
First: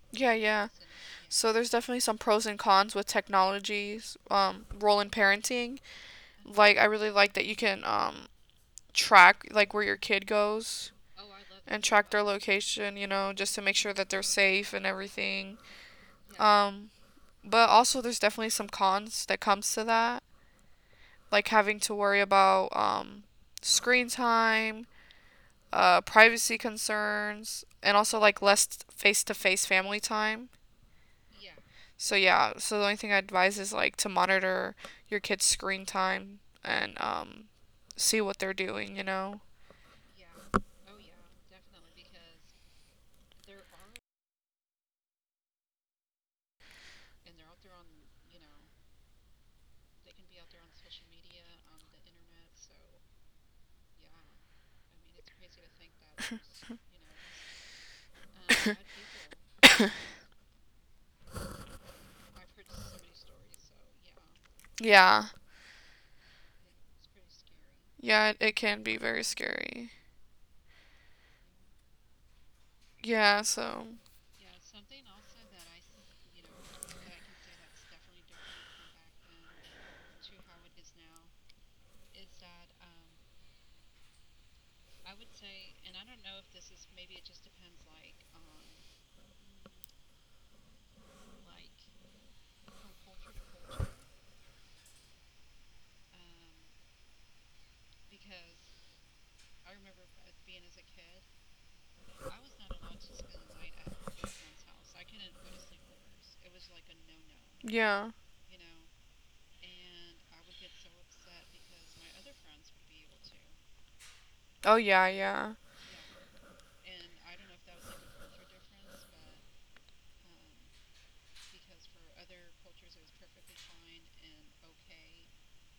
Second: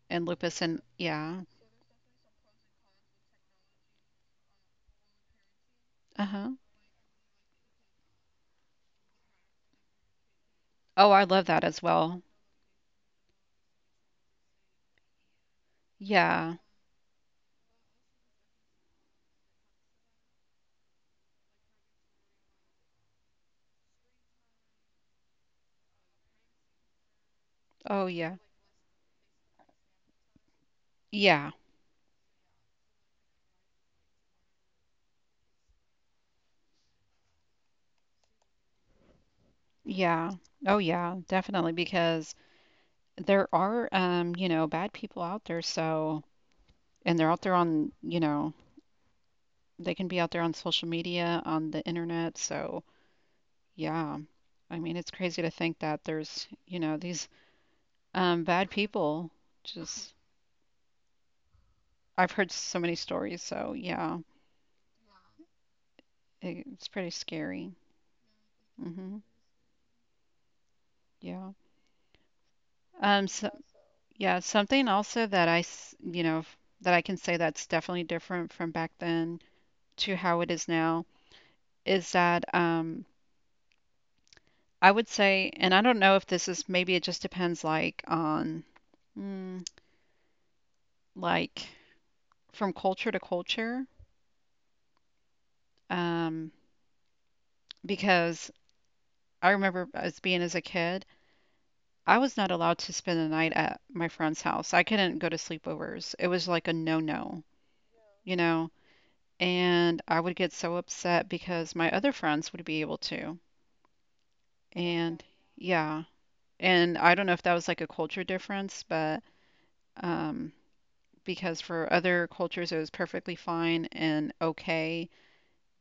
Speaker 2: And
Speaker 1: Yeah,
Speaker 2: lupus
Speaker 1: yeah.
Speaker 2: and yeah.
Speaker 1: So there's definitely some pros and cons with technology's role in parenting.
Speaker 2: Uh-huh.
Speaker 1: Like I really like that you can track like where your kid goes
Speaker 2: Oh, I love that as
Speaker 1: and track their
Speaker 2: well.
Speaker 1: location, you know, just to make sure that they're safe and everything.
Speaker 2: Yeah.
Speaker 1: Yeah. But also there's definitely some cons that comes to that, like having to worry about screen time, privacy concerns, and
Speaker 2: Oh
Speaker 1: also
Speaker 2: yeah.
Speaker 1: like less face-to-face family time.
Speaker 2: Yeah.
Speaker 1: So yeah, so the only thing I advise is like to monitor your kids' screen time and see what they're doing, you know.
Speaker 2: Yeah. Oh yeah, definitely, because there are bad people out there, so, and they're out there on, they can be out there on social media, on the internet, so yeah. I mean, it's crazy to think that there's, these bad people, just I've heard so many stories, so yeah,
Speaker 1: Yeah.
Speaker 2: it's pretty scary.
Speaker 1: Yeah, it can be very
Speaker 2: Hmm.
Speaker 1: scary.
Speaker 2: Yeah. Um,
Speaker 1: Yeah,
Speaker 2: so,
Speaker 1: so,
Speaker 2: yeah, something also that I, s- you know, f- that I can say that's definitely different from back then to how it is now is that, I would say, and I don't know if this is, maybe it just depends like on, mm, like from culture to culture. Um, because I remember, as a kid, I was not allowed to spend the night at my friend's house. I couldn't go to sleepovers. It was like a no-no,
Speaker 1: yeah.
Speaker 2: you know. And I would get so upset because my other friends would be able to.
Speaker 1: Oh, yeah,
Speaker 2: And
Speaker 1: yeah.
Speaker 2: yeah, and I don't know if that was like a culture difference, but, um, because for other cultures it was perfectly fine and okay,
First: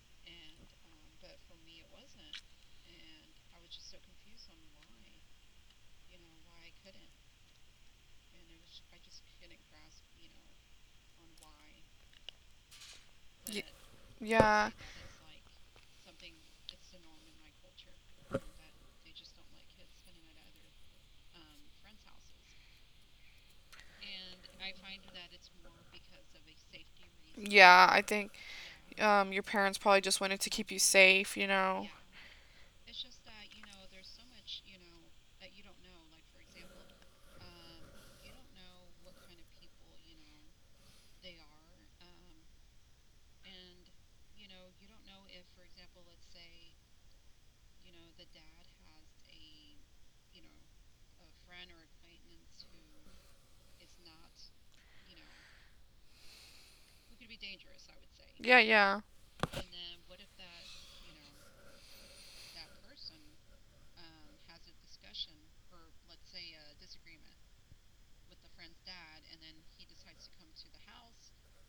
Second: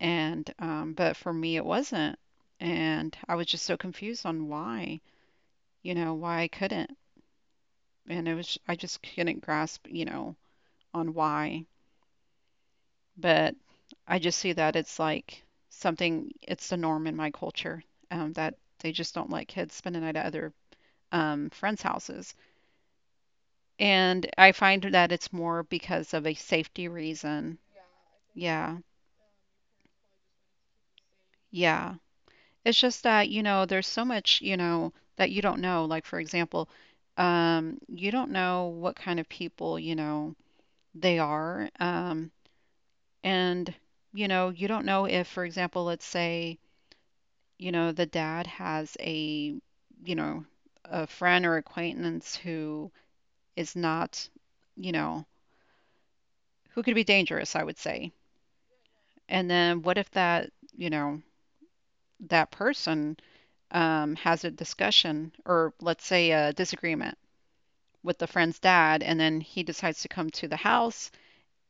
Speaker 2: and, but for me it wasn't. And I was just so confused on why I couldn't. And I just couldn't grasp, on why. But
Speaker 1: Y-
Speaker 2: I just see
Speaker 1: yeah.
Speaker 2: that it's like it's the norm in my culture, that they just don't let kids spend the night at other, friends' houses. And I find that it's more because of a safety reason.
Speaker 1: Yeah, I think
Speaker 2: Yeah,
Speaker 1: your parents probably just wanted to keep you safe, you know?
Speaker 2: yeah. Yeah. It's just that, there's so much, that you don't know. Like, for example, you don't know what kind of people, they are. And, you don't know if, for example, let's say, the dad has you know, a friend or acquaintance who is not, you know, who could be dangerous, I would say.
Speaker 1: Yeah, yeah.
Speaker 2: And then what if you know, that person has a discussion, or let's say a disagreement, with the friend's dad, and then he decides to come to the house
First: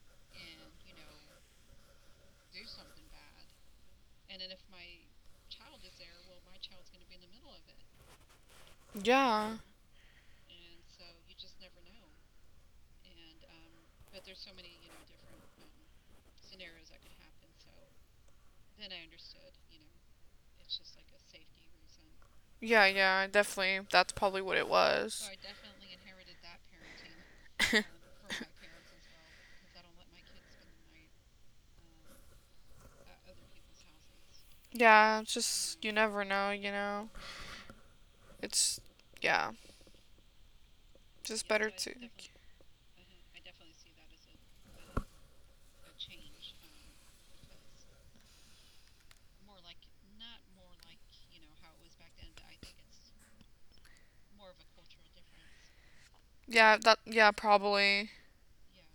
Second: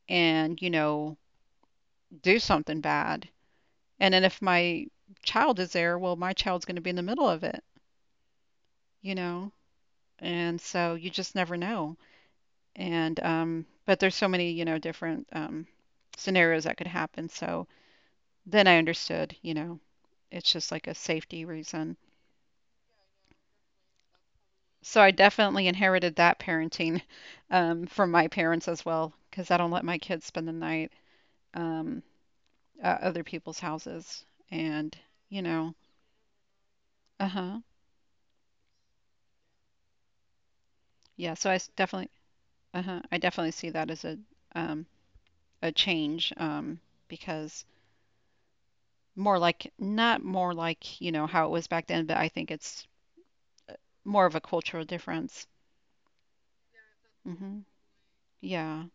Speaker 2: and, do something bad. And then if my child is there, well, my child's going to be in the middle of it, you know?
Speaker 1: Yeah.
Speaker 2: And so you just never know. And, but there's so many different scenarios that could happen. So then I understood, it's just like a safety reason.
Speaker 1: Yeah, yeah, definitely. That's probably what it
Speaker 2: So I
Speaker 1: was.
Speaker 2: definitely inherited that parenting from my parents as well, because I don't let my kids spend the night, um, at other people's houses, and
Speaker 1: Yeah, it's
Speaker 2: you know,
Speaker 1: just, you never know, you know?
Speaker 2: uh huh,
Speaker 1: It's, yeah,
Speaker 2: yeah.
Speaker 1: just
Speaker 2: So
Speaker 1: better to.
Speaker 2: uh huh, I definitely see that as um, a change, because, more like, not more like you know how it was back then, but I think it's more of a cultural difference.
Speaker 1: Yeah, that, yeah,
Speaker 2: Hmm.
Speaker 1: probably.
Speaker 2: Yeah.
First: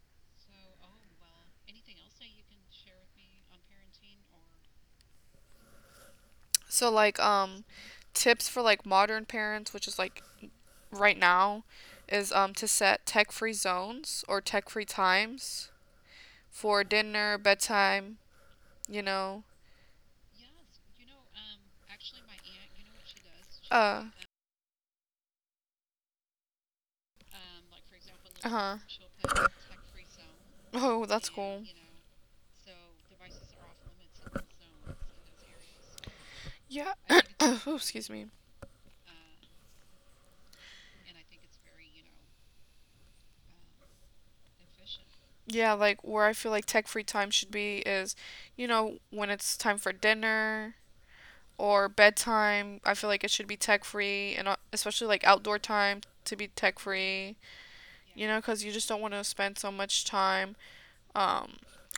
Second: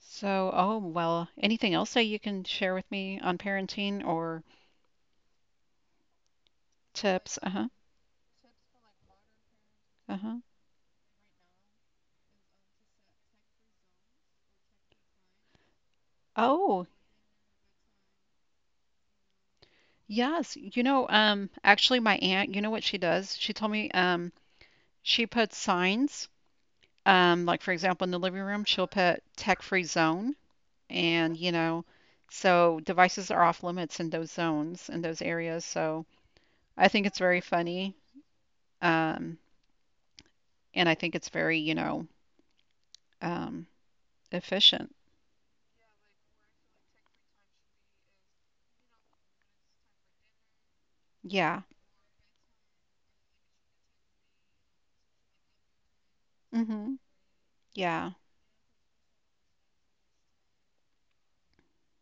Speaker 2: So, oh well, anything else that you can share with me on parenting or
Speaker 1: So like
Speaker 2: tips? Uh-huh.
Speaker 1: tips for like modern parents, which is like
Speaker 2: Uh-huh.
Speaker 1: right now, is to set tech-free zones or tech-free times for
Speaker 2: Oh,
Speaker 1: dinner, bedtime, you know.
Speaker 2: yes. Actually, my aunt, you know what she does? She told me,
Speaker 1: Uh,
Speaker 2: she puts signs, like for example, in the living room,
Speaker 1: uh-huh.
Speaker 2: she'll put "tech-free zone,"
Speaker 1: Oh, that's
Speaker 2: and
Speaker 1: cool.
Speaker 2: so devices are off limits in those zones, in those areas. So I
Speaker 1: Yeah.
Speaker 2: think it's very
Speaker 1: Oh,
Speaker 2: funny.
Speaker 1: excuse me.
Speaker 2: Um, and I think it's very, um, efficient.
Speaker 1: Yeah, like where I feel like tech-free time should be is, you know, when it's time for dinner,
Speaker 2: Yeah.
Speaker 1: or bedtime. I feel like it should be tech free, and especially like outdoor time to be tech
Speaker 2: Hmm.
Speaker 1: free.
Speaker 2: Yeah.
Speaker 1: You know, because you just don't want to spend so much time um,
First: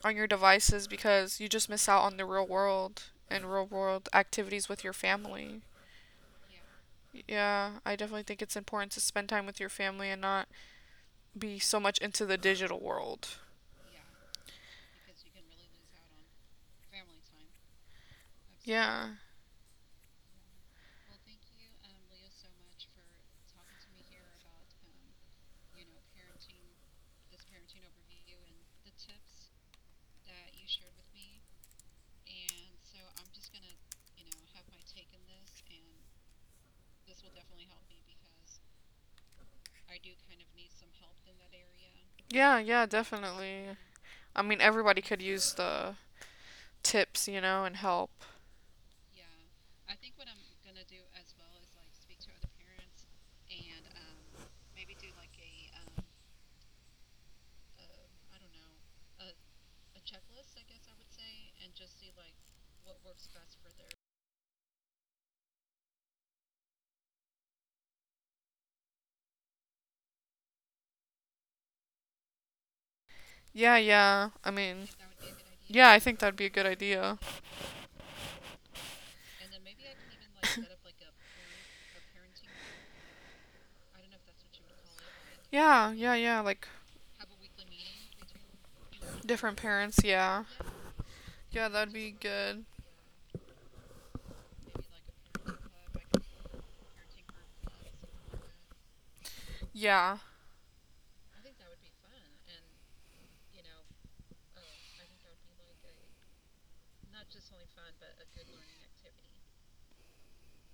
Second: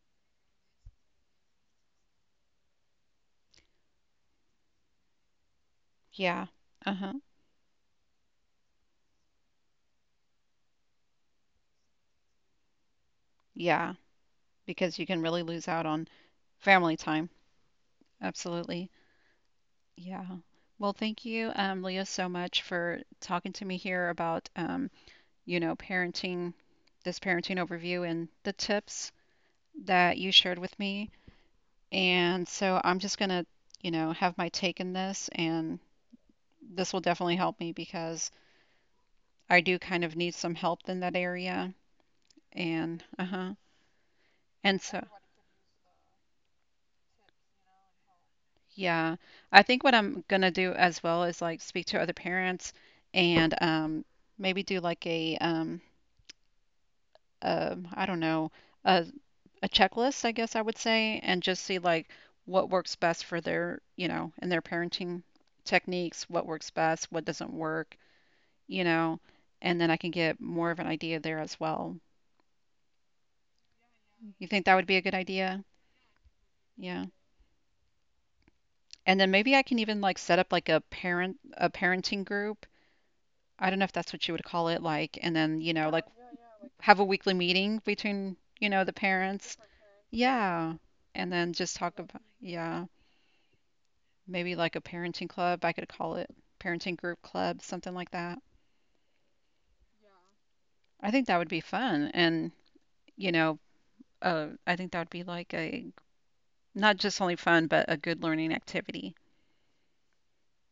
Speaker 1: on your devices because you just miss out on the real world and real world activities with your family.
Speaker 2: Yeah. Uh-huh.
Speaker 1: Yeah, I definitely think it's important to spend time with your family and not be so much into the digital world.
Speaker 2: Yeah. Because you can really lose out on family time. Absolutely.
Speaker 1: Yeah.
Speaker 2: Yeah. Well, thank you, Leah, so much for talking to me here about, parenting, this parenting overview and the tips that you shared with me. And so I'm just gonna, have my take in this, and this will definitely help me because I do kind of need some help in that area.
Speaker 1: Yeah, yeah,
Speaker 2: And uh-huh.
Speaker 1: definitely. I mean,
Speaker 2: And so,
Speaker 1: everybody could use the tips, you know, and help.
Speaker 2: yeah, I think what I'm gonna do as well is like speak to other parents, and maybe do like a I don't know, a, a checklist, I guess I would say, and just see like what works best for their, and their parenting techniques, what works best, what doesn't work, you know, and then I can get more of an idea there as well.
Speaker 1: Yeah, yeah.
Speaker 2: You
Speaker 1: I
Speaker 2: think that would
Speaker 1: mean,
Speaker 2: be a good idea?
Speaker 1: yeah, I think that'd be a good
Speaker 2: Yeah.
Speaker 1: idea.
Speaker 2: And then maybe I can even like set up like a parenting group. I don't know if that's what you would call it, like, and then,
Speaker 1: Yeah,
Speaker 2: like
Speaker 1: yeah, yeah. Like
Speaker 2: have a weekly meeting between, the
Speaker 1: different
Speaker 2: parents.
Speaker 1: parents. Yeah,
Speaker 2: Yeah. And then
Speaker 1: yeah,
Speaker 2: just
Speaker 1: that'd
Speaker 2: talk
Speaker 1: be
Speaker 2: about,
Speaker 1: good.
Speaker 2: yeah, maybe like a parenting club. I could call it parenting group club, something like that.
Speaker 1: Yeah,
Speaker 2: I think that would be fun. And, you know, I think that would be like a not just only fun, but a good learning activity.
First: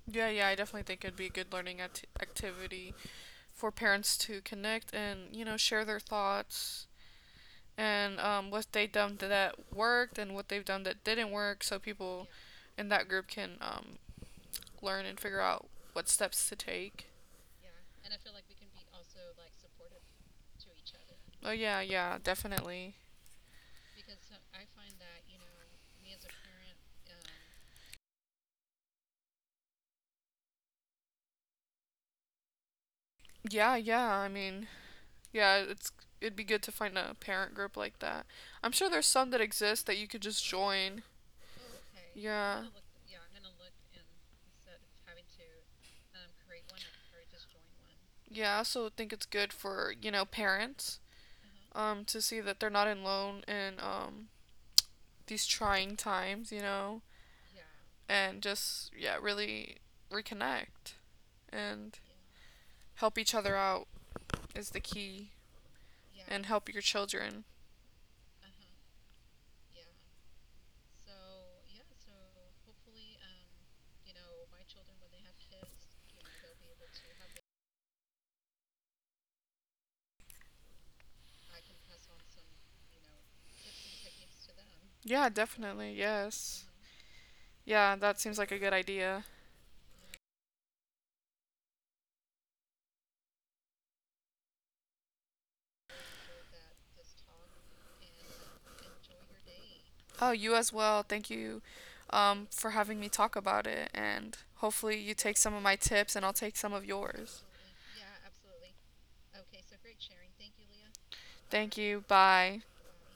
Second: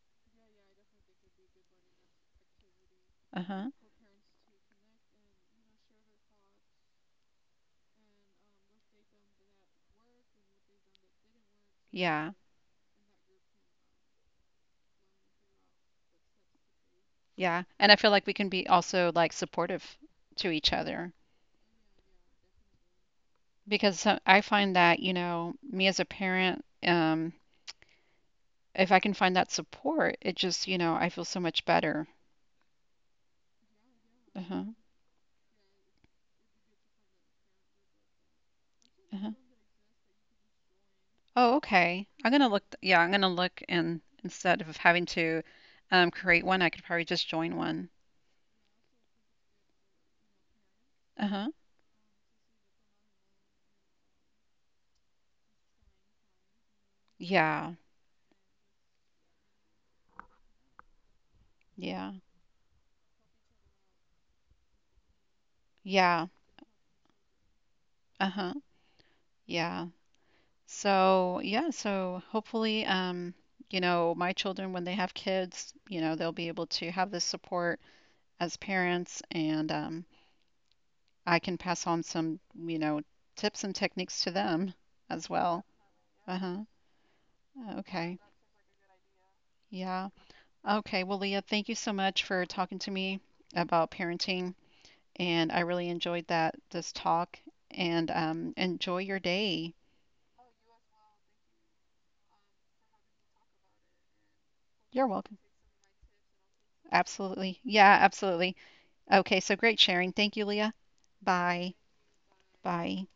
Speaker 1: yeah, yeah. I definitely think it'd be a good learning activity
Speaker 2: Uh-huh.
Speaker 1: for parents to connect and you know share their thoughts and what they have done that worked and what they've done that didn't work, so people
Speaker 2: Yeah.
Speaker 1: in that group can learn and figure out what steps to take.
Speaker 2: Yeah. And I feel like we can be also like supportive to each other.
Speaker 1: Oh yeah, yeah, definitely.
Speaker 2: Because so I find that, me as a parent, if I can find that support, it just, I feel so much better.
Speaker 1: Yeah, yeah. I
Speaker 2: Uh-huh.
Speaker 1: mean, yeah, it'd be good to find a parent group like that. I'm sure there's some
Speaker 2: Uh-huh.
Speaker 1: that exist that you could just join.
Speaker 2: Oh, okay. I'm gonna
Speaker 1: Yeah.
Speaker 2: look, yeah, I'm gonna look, and instead of having to create one, I could probably just join one.
Speaker 1: Yeah, I also think it's good for, you know, parents
Speaker 2: Uh-huh.
Speaker 1: to see that they're not alone in these trying times, you know,
Speaker 2: Yeah.
Speaker 1: and just yeah, really reconnect and
Speaker 2: Yeah.
Speaker 1: help each other out is the key,
Speaker 2: Yeah.
Speaker 1: and help your children.
Speaker 2: Uh-huh. Yeah. So, yeah, so hopefully, my children, when they have kids, they'll be able to have this support as parents, and I can pass on some, you know, tips and techniques to them as
Speaker 1: Yeah,
Speaker 2: well.
Speaker 1: definitely.
Speaker 2: Uh-huh.
Speaker 1: Yes. Yeah,
Speaker 2: Okay.
Speaker 1: that seems like a good idea.
Speaker 2: Yeah. Okay. Well, Leah, thank you so much for talking to me about parenting, and I really enjoyed that this talk. And, enjoy your day.
Speaker 1: Oh, you as well. Thank you, for having me talk about it. And hopefully,
Speaker 2: You're
Speaker 1: you
Speaker 2: welcome.
Speaker 1: take some of my tips and I'll take some of yours.
Speaker 2: Absolutely. Yeah, absolutely. Okay. So great sharing. Thank you, Leah. Bye.
Speaker 1: Thank you. Bye.
Speaker 2: Bye.